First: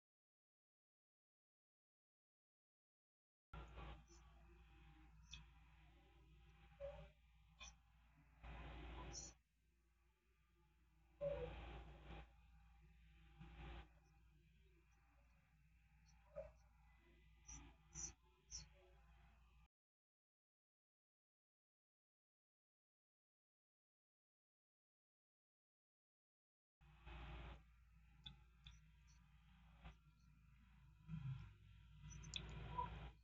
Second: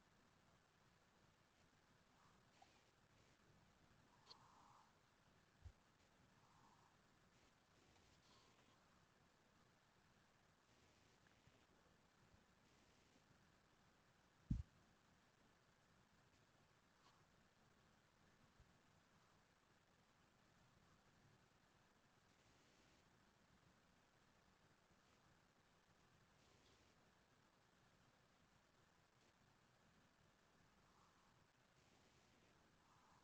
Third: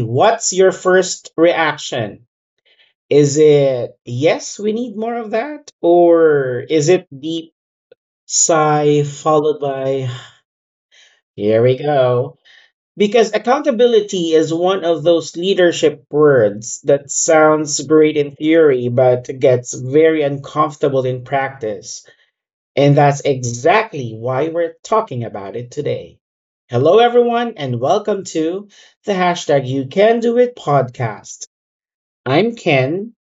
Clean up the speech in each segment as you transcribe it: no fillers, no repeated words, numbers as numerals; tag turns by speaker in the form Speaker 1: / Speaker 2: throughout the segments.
Speaker 1: what's your first reaction? Is it, yes, we need more of that? Or is it deep sigh followed by, here we go? Because accountability is one of those leadership words that sounds great in theory, but gets very uncomfortable in practice. And that's exactly why we're talking about it today. Hello, everyone, and welcome to the hashtag You Can Do It podcast. I'm Ken,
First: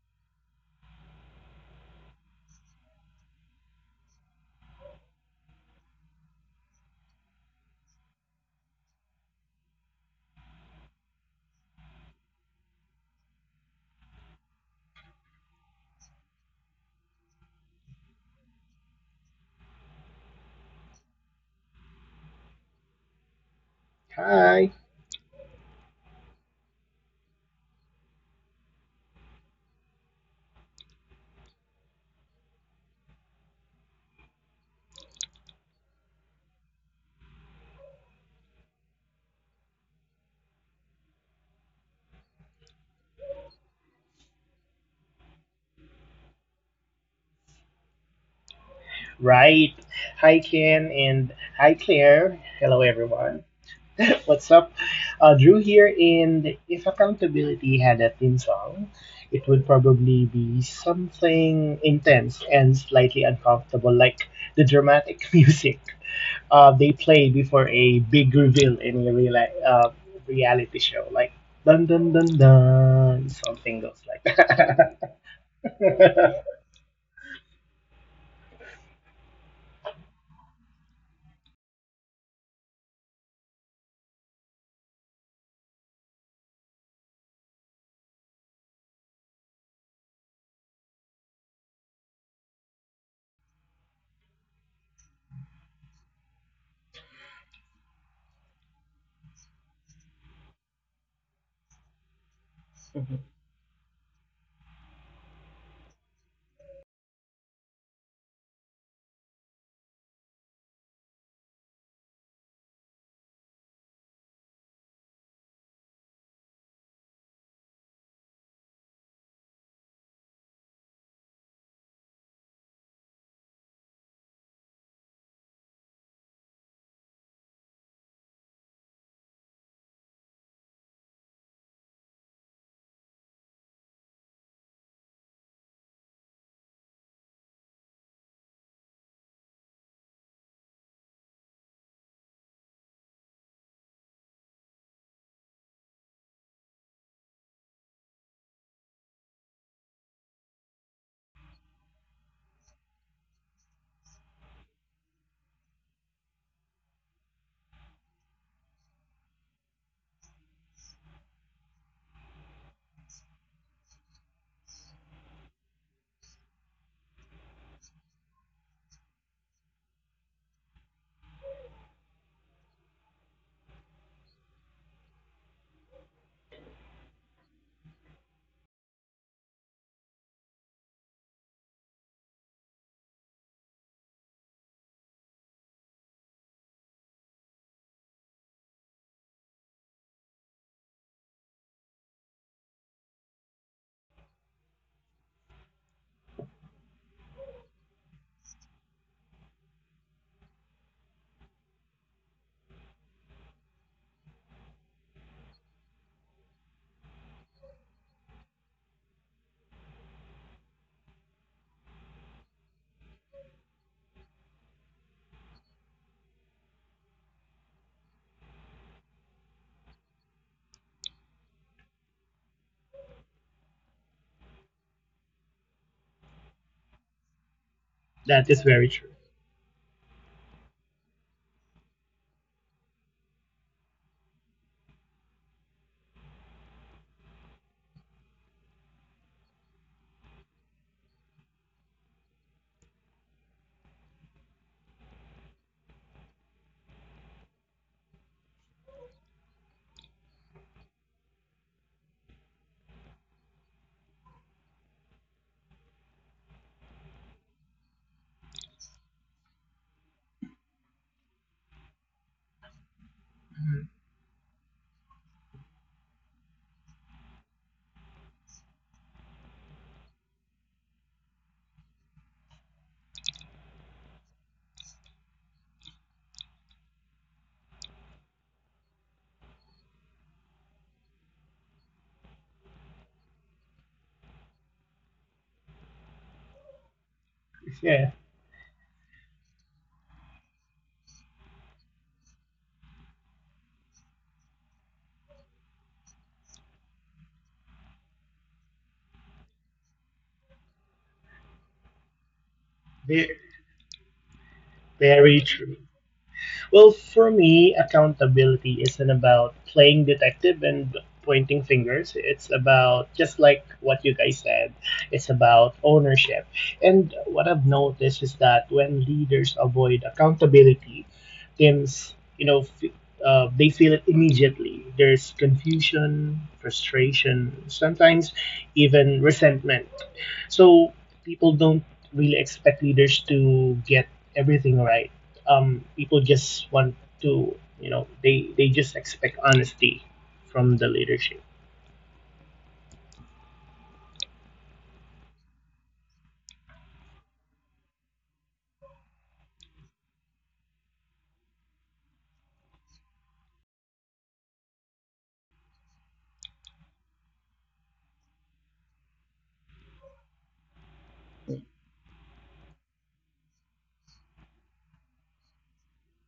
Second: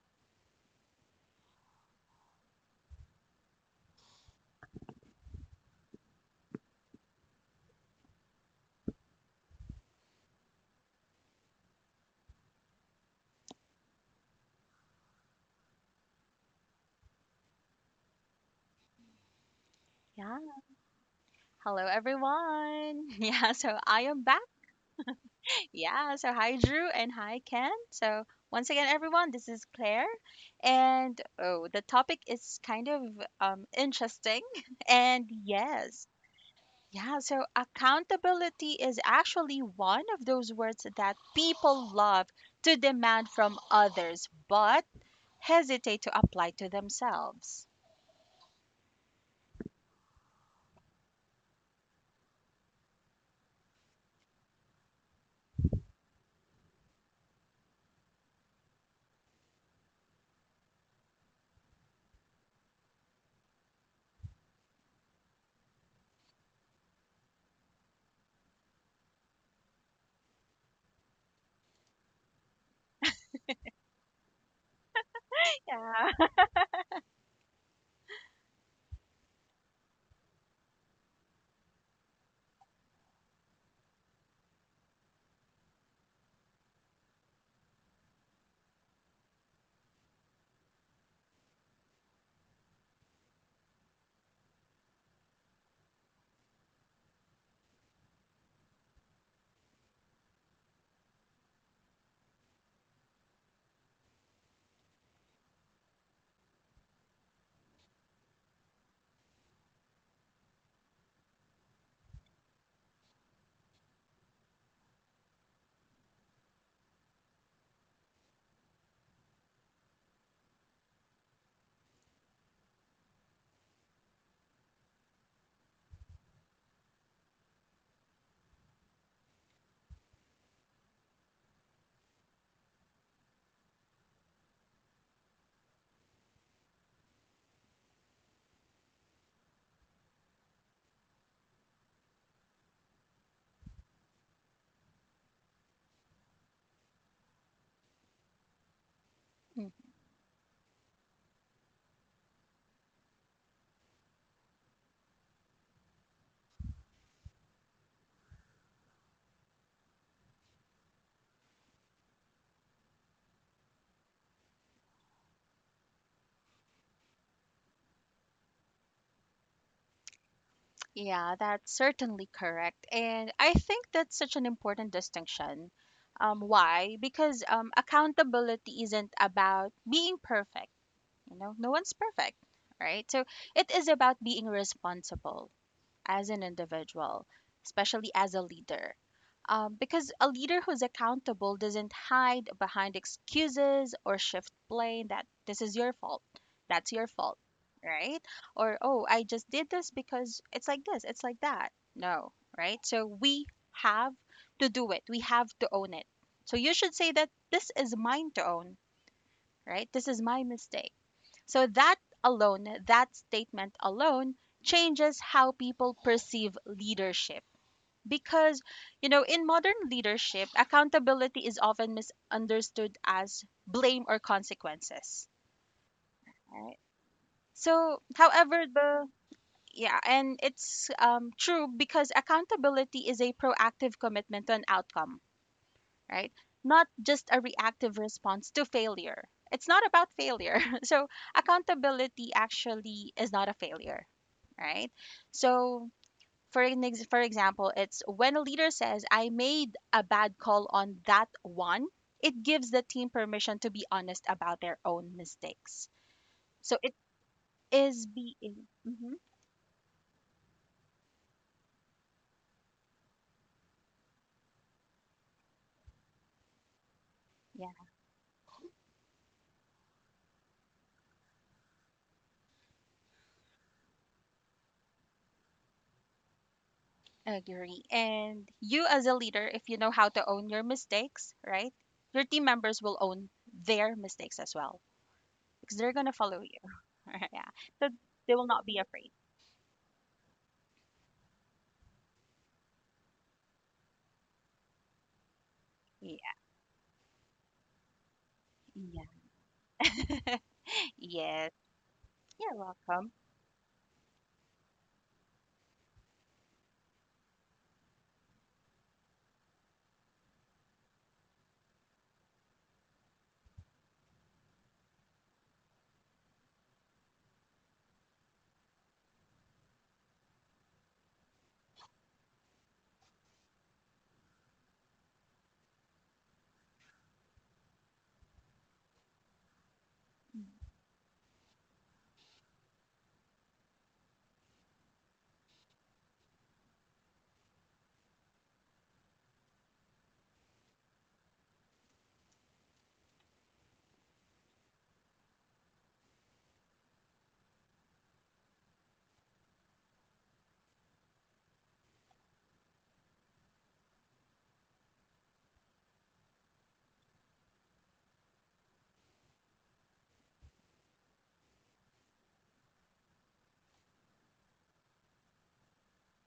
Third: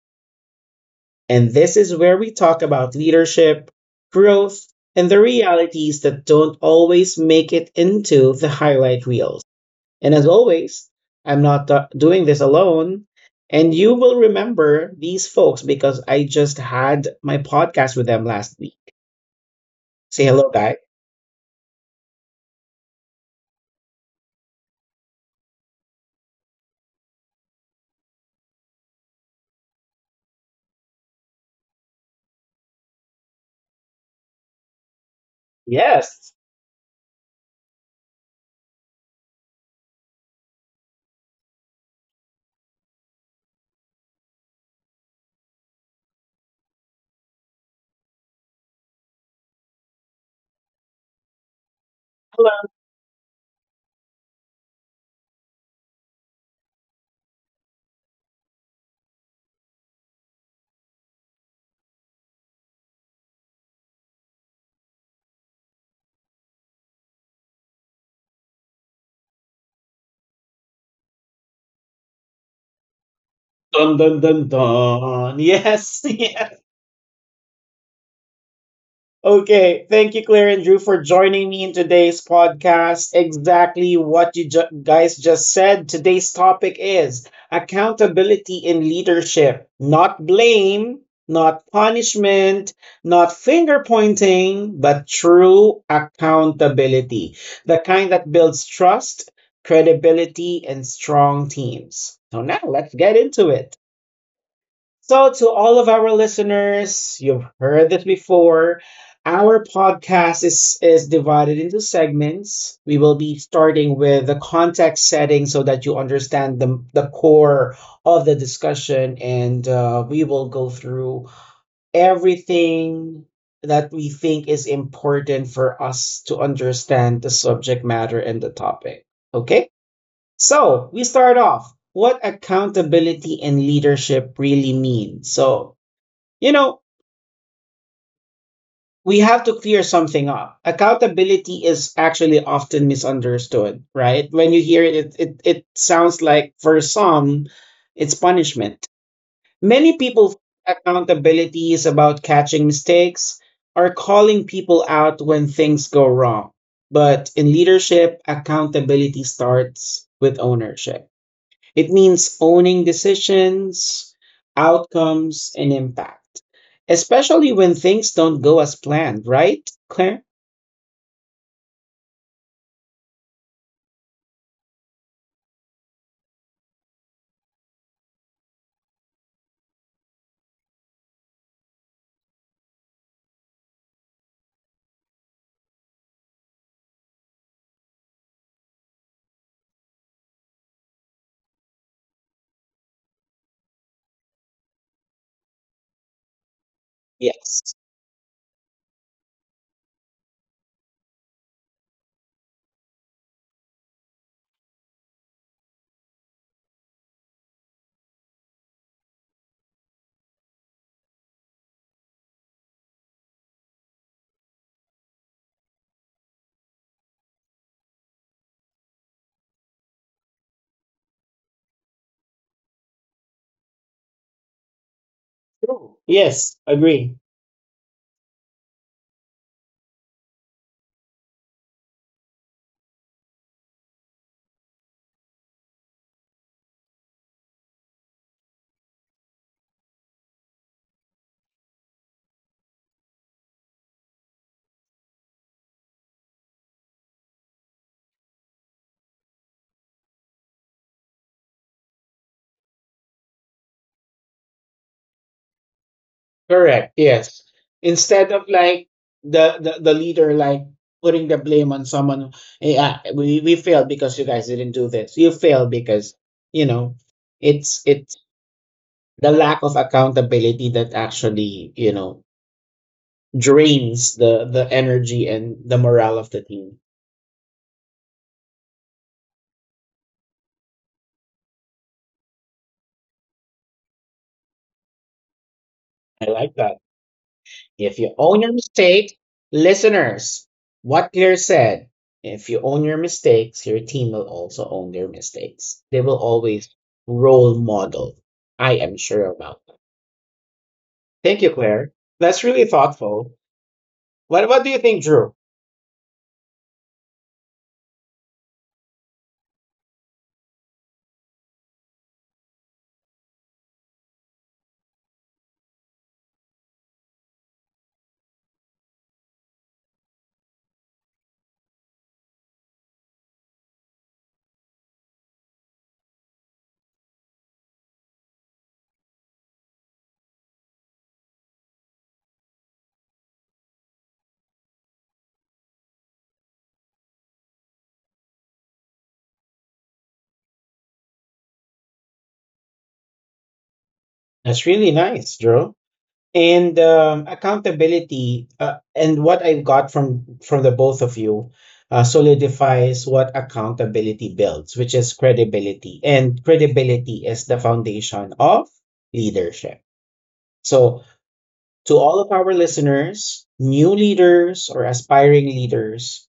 Speaker 1: and this is where we talk about leadership, growth, and the realities that don't always make it into the highlight reels. And as always, I'm not doing this alone. And you will remember these folks because I just had my podcast with them last week. Say
Speaker 2: Yeah.
Speaker 1: hello, guys.
Speaker 2: Hello, everyone. Yeah. So I am back.
Speaker 3: Hi.
Speaker 2: Yeah. So hi, Drew, and hi, Ken. So once again, everyone, this is Claire, and oh, the topic is kind of interesting. And yes,
Speaker 1: Yes.
Speaker 2: yeah. So accountability is actually one of those words that people love to demand from others, but hesitate to apply to themselves.
Speaker 3: Right. Hi, Ken, and hi, Claire. Hello, everyone. What's up? Drew here, and if accountability had a theme song, it would probably be something intense and slightly uncomfortable, like the dramatic music they play before a big reveal in a reality show, like dun dun dun dun, something
Speaker 1: Dun
Speaker 3: goes
Speaker 1: dun
Speaker 3: like
Speaker 1: dun
Speaker 3: that.
Speaker 1: dun. Yes,
Speaker 2: Yeah.
Speaker 1: yes. Okay. Thank you, Claire and Drew, for joining me in today's podcast. Exactly what you guys just said. Today's topic is accountability in leadership, not blame, not punishment, not finger pointing, but true accountability. The kind that builds trust, credibility, and strong teams. So now let's get into it. So, to all of our listeners, you've heard this before. Our podcast is divided into segments. We will be starting with the context setting so that you understand the core of the discussion, and we will go through everything that we think is important for us to understand the subject matter and the topic. Okay? So we start off what accountability and leadership really mean. So, you know, we have to clear something up. Accountability is actually often misunderstood, right? When you hear it, it sounds like for some, it's punishment. Many people think accountability is about catching mistakes or calling people out when things go wrong. But in leadership, accountability starts with ownership. It means owning decisions, outcomes, and impact, especially when things don't go as planned, right, Claire?
Speaker 2: Yeah, that's certainly correct. And I think that's such an important distinction. Why? Because accountability isn't about being perfect. No one's perfect, right? So it is about being responsible as an individual, especially as a leader. Because a leader who's accountable doesn't hide behind excuses or shift blame that this is your fault, that's your fault,
Speaker 1: Yes.
Speaker 2: right? Or, oh, I just did this because it's like this, it's like that. No, right? So we have to do it, we have to own it. So you should say that this is mine to own, right? This is my mistake. So that alone, that statement alone, changes how people perceive leadership. Because, in modern leadership, accountability is often misunderstood as blame or consequences.
Speaker 1: True. Yes.
Speaker 2: Right?
Speaker 1: Agree.
Speaker 2: So,
Speaker 3: That is
Speaker 2: however,
Speaker 3: very
Speaker 2: the
Speaker 3: true.
Speaker 2: yeah, and it's true because accountability is a proactive commitment to an outcome, right? Not just a reactive response to failure. It's not about failure. So, accountability actually is not a failure, right? So, for example, it's when a leader says, "I made a bad call on that one," it gives the team permission to be honest about their own mistakes. So
Speaker 1: Correct,
Speaker 2: it
Speaker 1: yes.
Speaker 2: is
Speaker 1: Instead of
Speaker 2: being.
Speaker 1: like,
Speaker 2: Mhm.
Speaker 1: the leader like putting the blame on someone. Yeah, we failed because you guys didn't do this. You failed because you know it's the lack of accountability that actually, you know, drains the energy and the morale of the team.
Speaker 2: Agree. And you, as a leader, if you know how to own your mistakes, right, your team members will own their mistakes as well because they're going to
Speaker 1: I
Speaker 2: follow
Speaker 1: like
Speaker 2: you.
Speaker 1: that.
Speaker 2: Yeah. So
Speaker 1: If
Speaker 3: Yeah,
Speaker 1: you
Speaker 2: they
Speaker 1: own
Speaker 2: will
Speaker 1: your
Speaker 2: not be afraid.
Speaker 1: mistake, listeners, what Claire said, if you own your mistakes, your team will also own their mistakes. They will
Speaker 2: Yeah.
Speaker 1: always role model. I am
Speaker 2: Yeah.
Speaker 1: sure about that. Thank you,
Speaker 2: Yes.
Speaker 1: Claire. That's
Speaker 2: You're
Speaker 1: really
Speaker 2: welcome.
Speaker 1: thoughtful.
Speaker 3: ve-
Speaker 1: What do you think, Drew?
Speaker 3: very true. Well, for me, accountability isn't about playing detective and pointing fingers. It's about, just like what you guys said, it's about ownership. And what I've noticed is that when leaders avoid accountability, teams, they feel it immediately. There's confusion, frustration, sometimes even resentment. So people don't really expect leaders to get everything right. People just want to, they just expect honesty from the leadership.
Speaker 1: That's really nice, Drew. And accountability and what I got from the both of you solidifies what accountability builds, which is credibility, and credibility is the foundation of leadership. So to all of our listeners, new leaders or aspiring leaders,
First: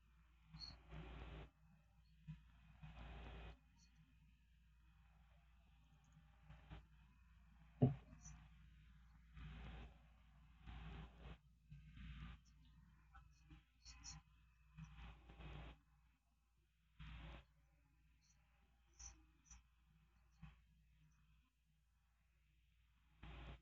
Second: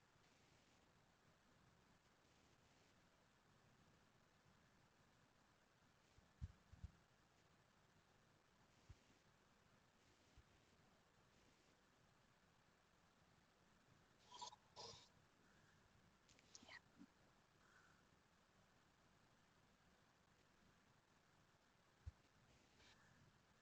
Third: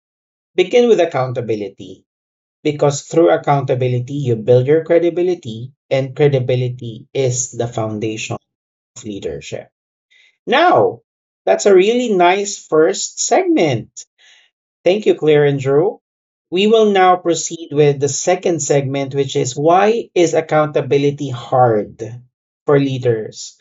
Speaker 1: begin with accountability, because through accountability you build your credibility, and credibility is the foundation of leadership. Now, that's a really nice first segment. Thank you, Claire and Drew. We will now proceed with the second segment, which is, why is accountability hard for leaders?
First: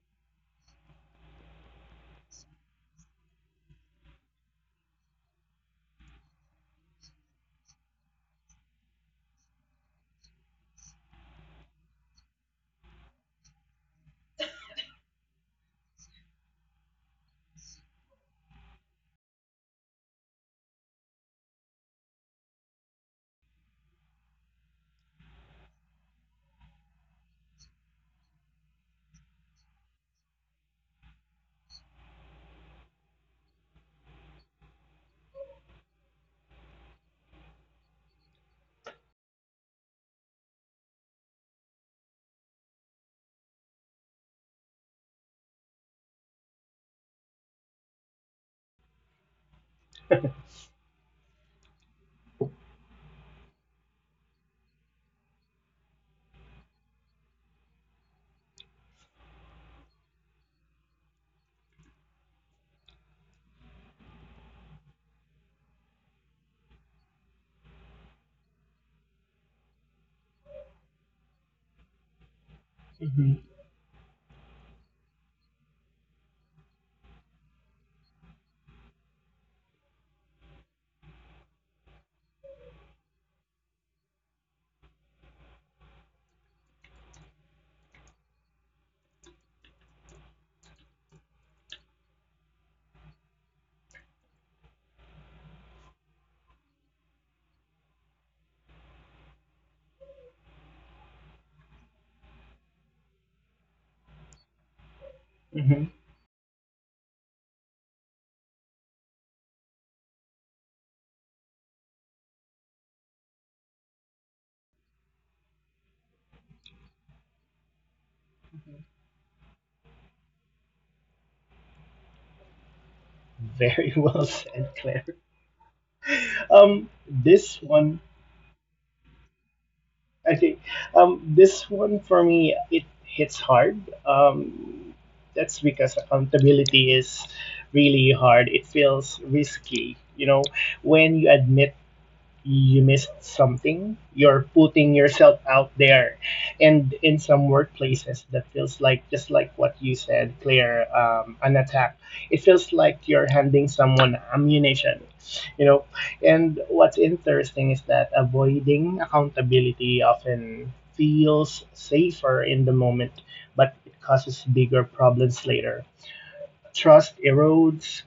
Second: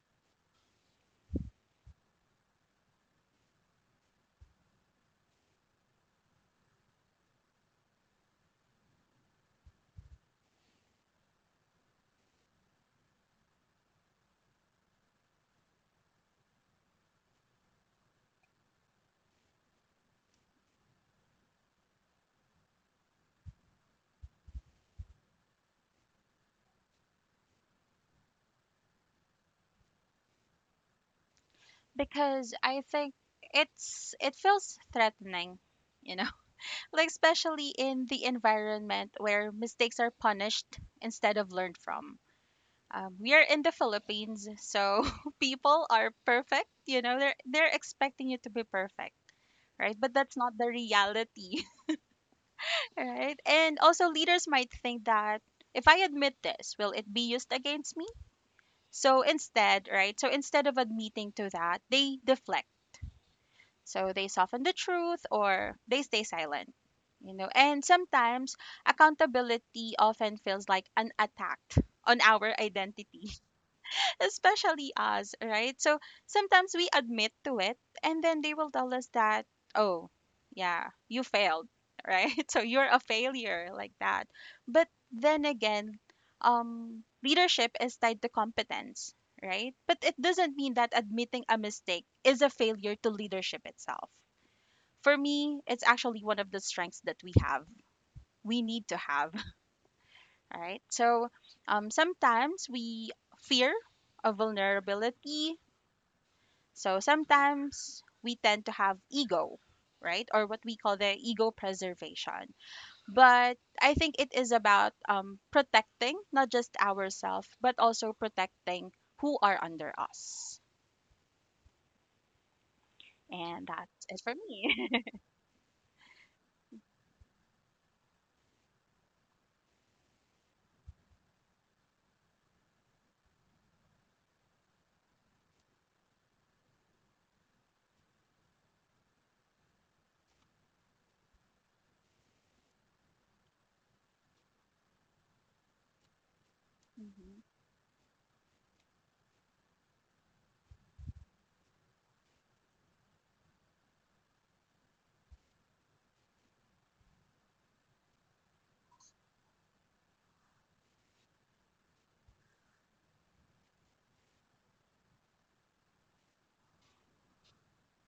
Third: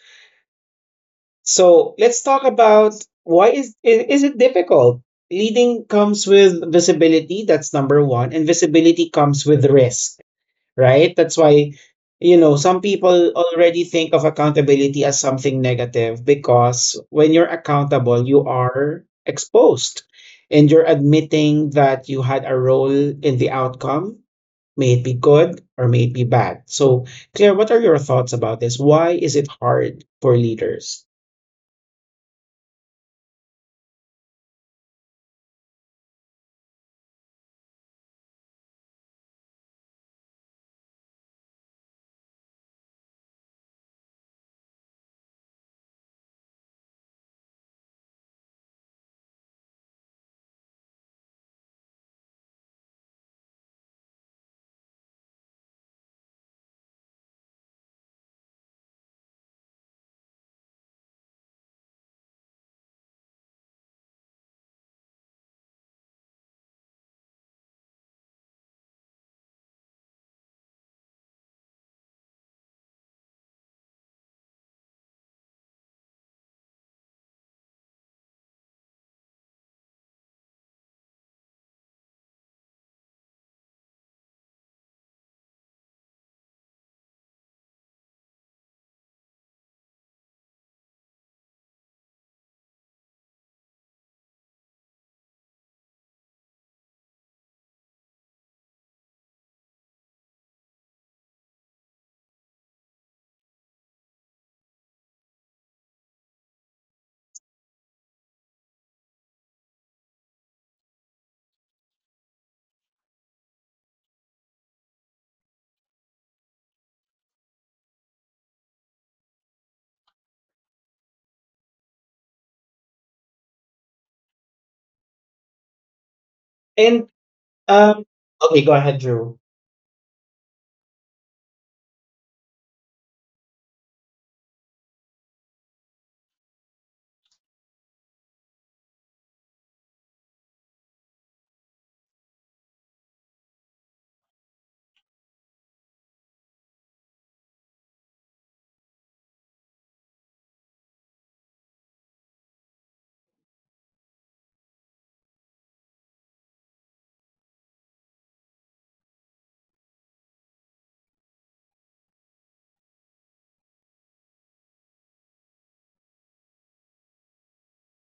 Speaker 1: So let's talk about why is is it difficult? Leading comes with visibility, that's number one, and visibility comes with risk, right? That's why, you know, some people already think of accountability as something negative, because when you're accountable, you are exposed and you're admitting that you had a role in the outcome, may it be good or may it be bad. So, Claire, what are your thoughts about this? Why is it hard for leaders?
Speaker 2: Because I think it feels threatening, you know, like especially in the environment where mistakes are punished instead of learned from. We are in the Philippines, so people are perfect. They're expecting you to be perfect, right? But that's not the reality, right? And also, leaders might think that if I admit this, will it be used against me? So instead, right? So instead of admitting to that, they deflect. So they soften the truth or they stay silent. And sometimes accountability often feels like an attack on our identity
Speaker 3: Hmm.
Speaker 2: especially us, right? So sometimes we admit to it and then they will tell us that, oh, yeah, you failed, right? So you're a failure like that. But then again, leadership is tied to competence, right? But it doesn't mean that admitting a mistake is a failure to leadership itself. For me, it's actually one of the strengths that we have. We need to have, right? So sometimes we fear of vulnerability
Speaker 3: Hmm.
Speaker 2: so sometimes we tend to have ego, right? Or what we call the ego preservation. But I think it is about protecting not just ourselves, but also protecting who are under us. And
Speaker 3: Very
Speaker 2: that's it
Speaker 3: well
Speaker 2: for
Speaker 3: said,
Speaker 2: me.
Speaker 3: Claire.
Speaker 1: And
Speaker 3: This one,
Speaker 1: um, okay, go ahead, Drew.
Speaker 3: okay, this one for me it hits hard. Um, that's because accountability is really hard. It feels risky, when you admit you missed something. You're putting yourself out there. And in
Speaker 2: Hmm.
Speaker 3: some workplaces, that feels like, just like what you said, Claire, an attack. It feels like you're handing someone ammunition, you know. And what's interesting is that avoiding accountability often feels safer in the moment, but it causes bigger problems later: trust erodes,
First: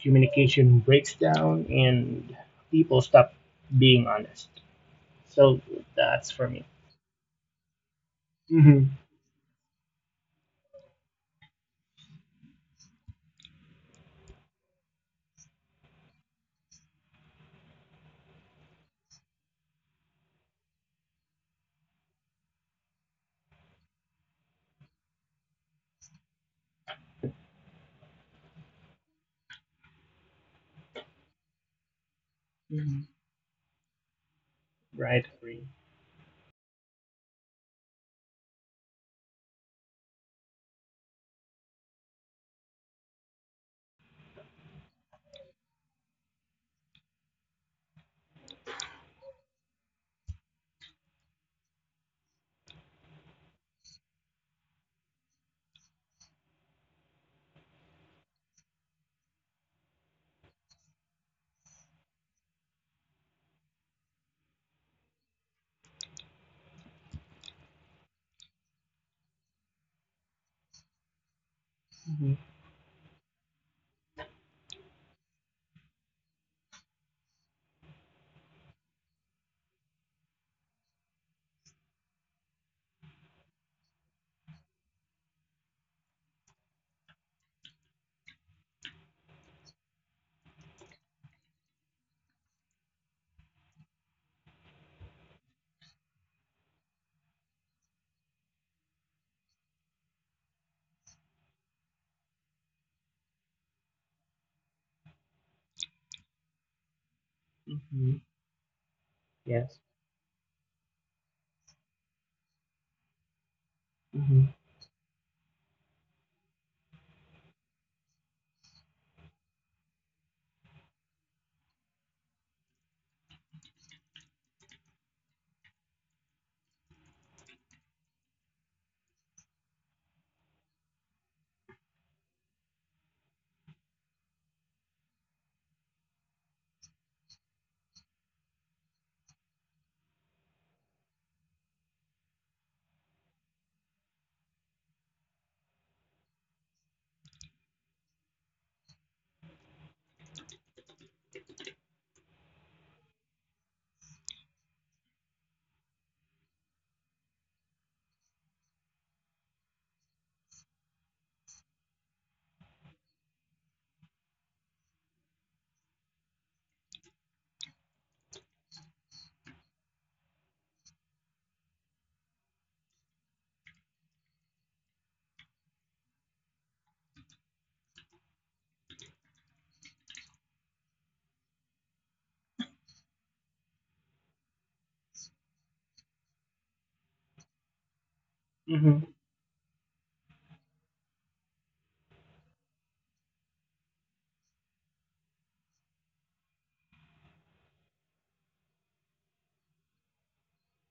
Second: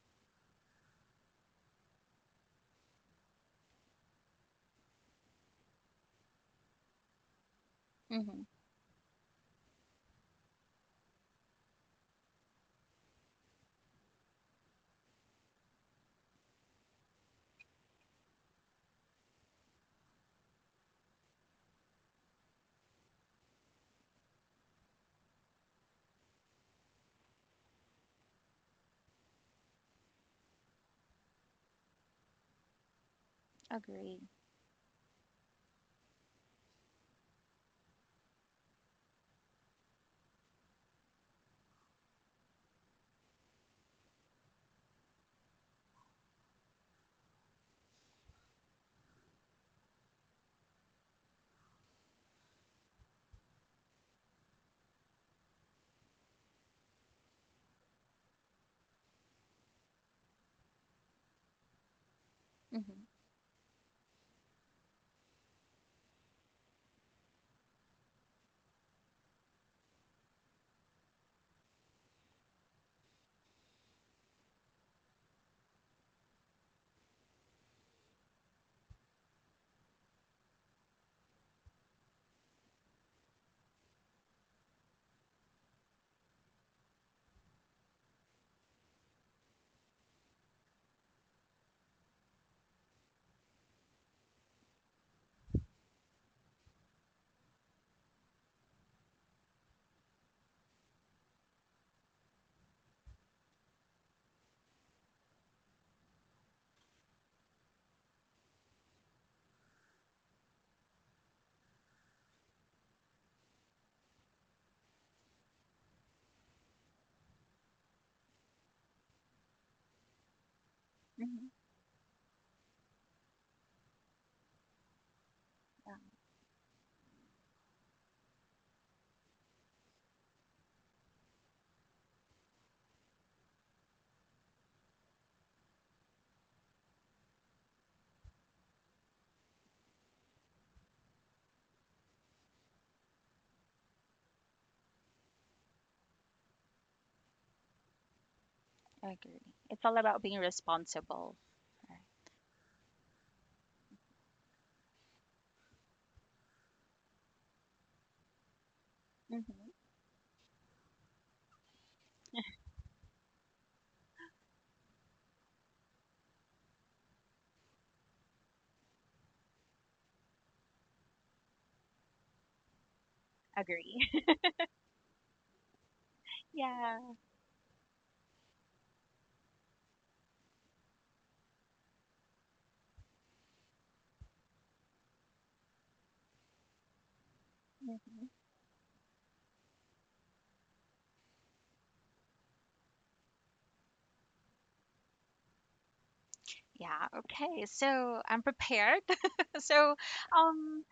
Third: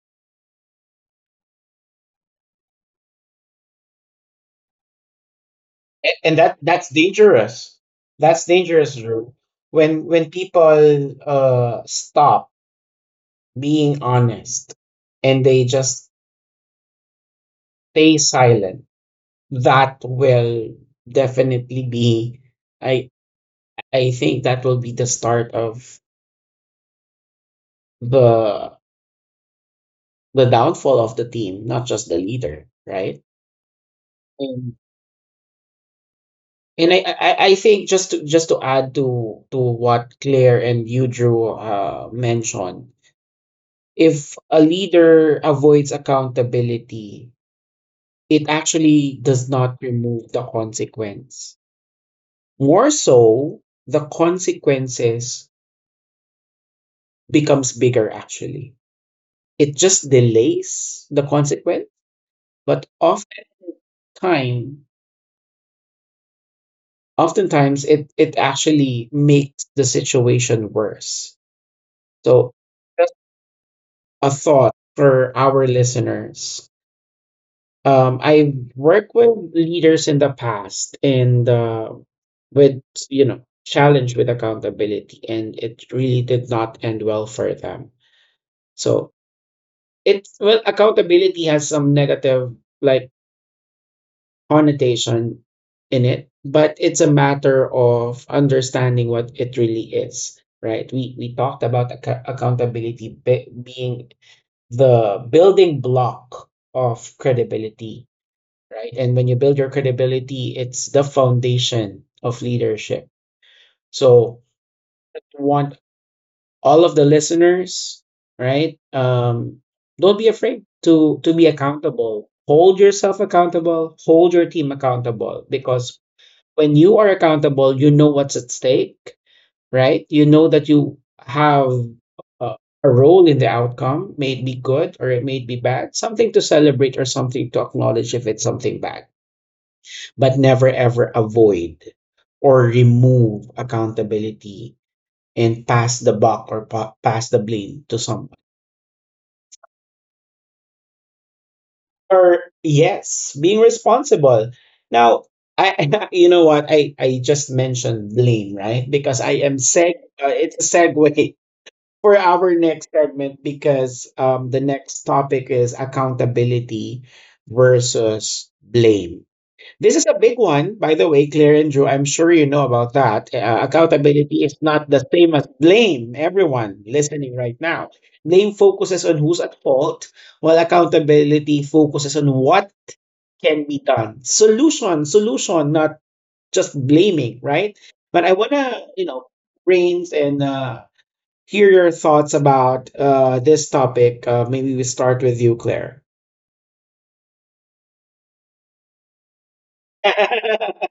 Speaker 3: communication breaks down, and people stop being honest. So
Speaker 1: A-
Speaker 3: that's
Speaker 1: And
Speaker 3: for
Speaker 1: That
Speaker 3: me.
Speaker 1: that's dangerous.
Speaker 2: Hmm.
Speaker 1: That's
Speaker 3: Mm-hmm.
Speaker 1: dangerous, Drew. When people stop being honest and they just stay silent, that will definitely be, I I think that will be the start of the the downfall of the team, not just the leader,
Speaker 3: Mhm.
Speaker 1: right?
Speaker 2: Agree.
Speaker 1: And
Speaker 3: Right? Agree.
Speaker 1: I think just to add to what Claire and you, Drew, mentioned, if a leader avoids accountability, it actually does not remove the consequence. More so, the consequences becomes bigger actually. It just delays the consequence. But
Speaker 2: Hmm.
Speaker 1: time, oftentimes it actually makes the situation worse. So just a thought for our listeners. I've worked with leaders in the past, and with, you know, challenge with accountability, and it really did not end well for them. So it's, well, accountability has some negative like connotation in it, but it's a matter of understanding what it really is, right? We talked about accountability being the building block of credibility,
Speaker 3: Mhm.
Speaker 1: right? And when you build your
Speaker 3: Yes.
Speaker 1: credibility, it's the foundation of leadership. So,
Speaker 3: Mhm.
Speaker 1: we want all of the listeners, right? Don't be afraid to be
Speaker 2: Hmm.
Speaker 1: accountable. Hold yourself accountable. Hold your team accountable, because when you are accountable, you know what's at stake, right? You know that you have a, a role in the outcome, may it be good or it may be bad, something to celebrate or something to acknowledge if it's something bad, but never ever avoid or remove accountability and pass the buck or pass the blame to someone.
Speaker 2: Yeah, agree. It's all about being responsible. Right.
Speaker 1: Or yes, being responsible. Now, I, you know what, I just mentioned blame, right? Because I am
Speaker 2: Hmm.
Speaker 1: seg it's a segue for our next segment, because the next topic is accountability versus blame. This is a big one, by the way, Claire and Drew. I'm sure you know about that.
Speaker 2: Agree.
Speaker 1: Accountability is not the same as blame, everyone
Speaker 2: Yeah.
Speaker 1: listening right now. Blame focuses on who's at fault, while accountability focuses on what can be done. Solution, solution, not just blaming, right? But
Speaker 2: Hmm.
Speaker 1: I want to, you
Speaker 3: Mm-hmm.
Speaker 1: know, brains and hear your thoughts about this topic. Maybe we start with you, Claire.
Speaker 2: Yeah. Okay. So I'm prepared. So, um,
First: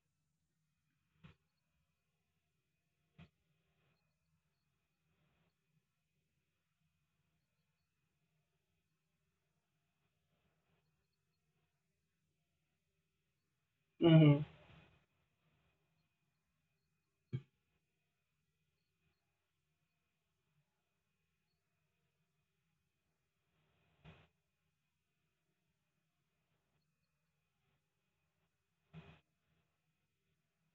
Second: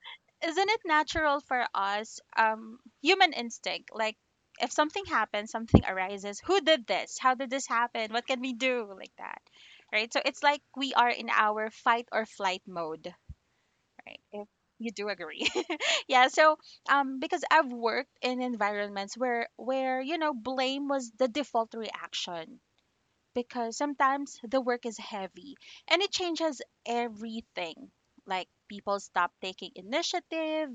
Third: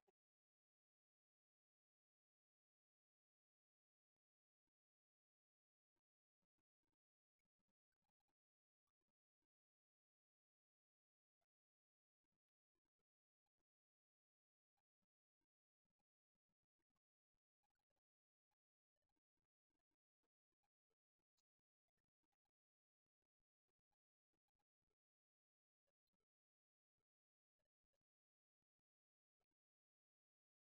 Speaker 2: isn't it natural for us, human instinct? Like, if something happens, something arises. Who did this? How did this happen? What can we do? Like that, right? So it's like we are in our fight or flight mode, right?
Speaker 3: Mm-hmm.
Speaker 2: If you do agree, yeah. So, because I've worked in environments where blame was the default reaction because sometimes the work is heavy and it changes everything. Like people stop taking initiative,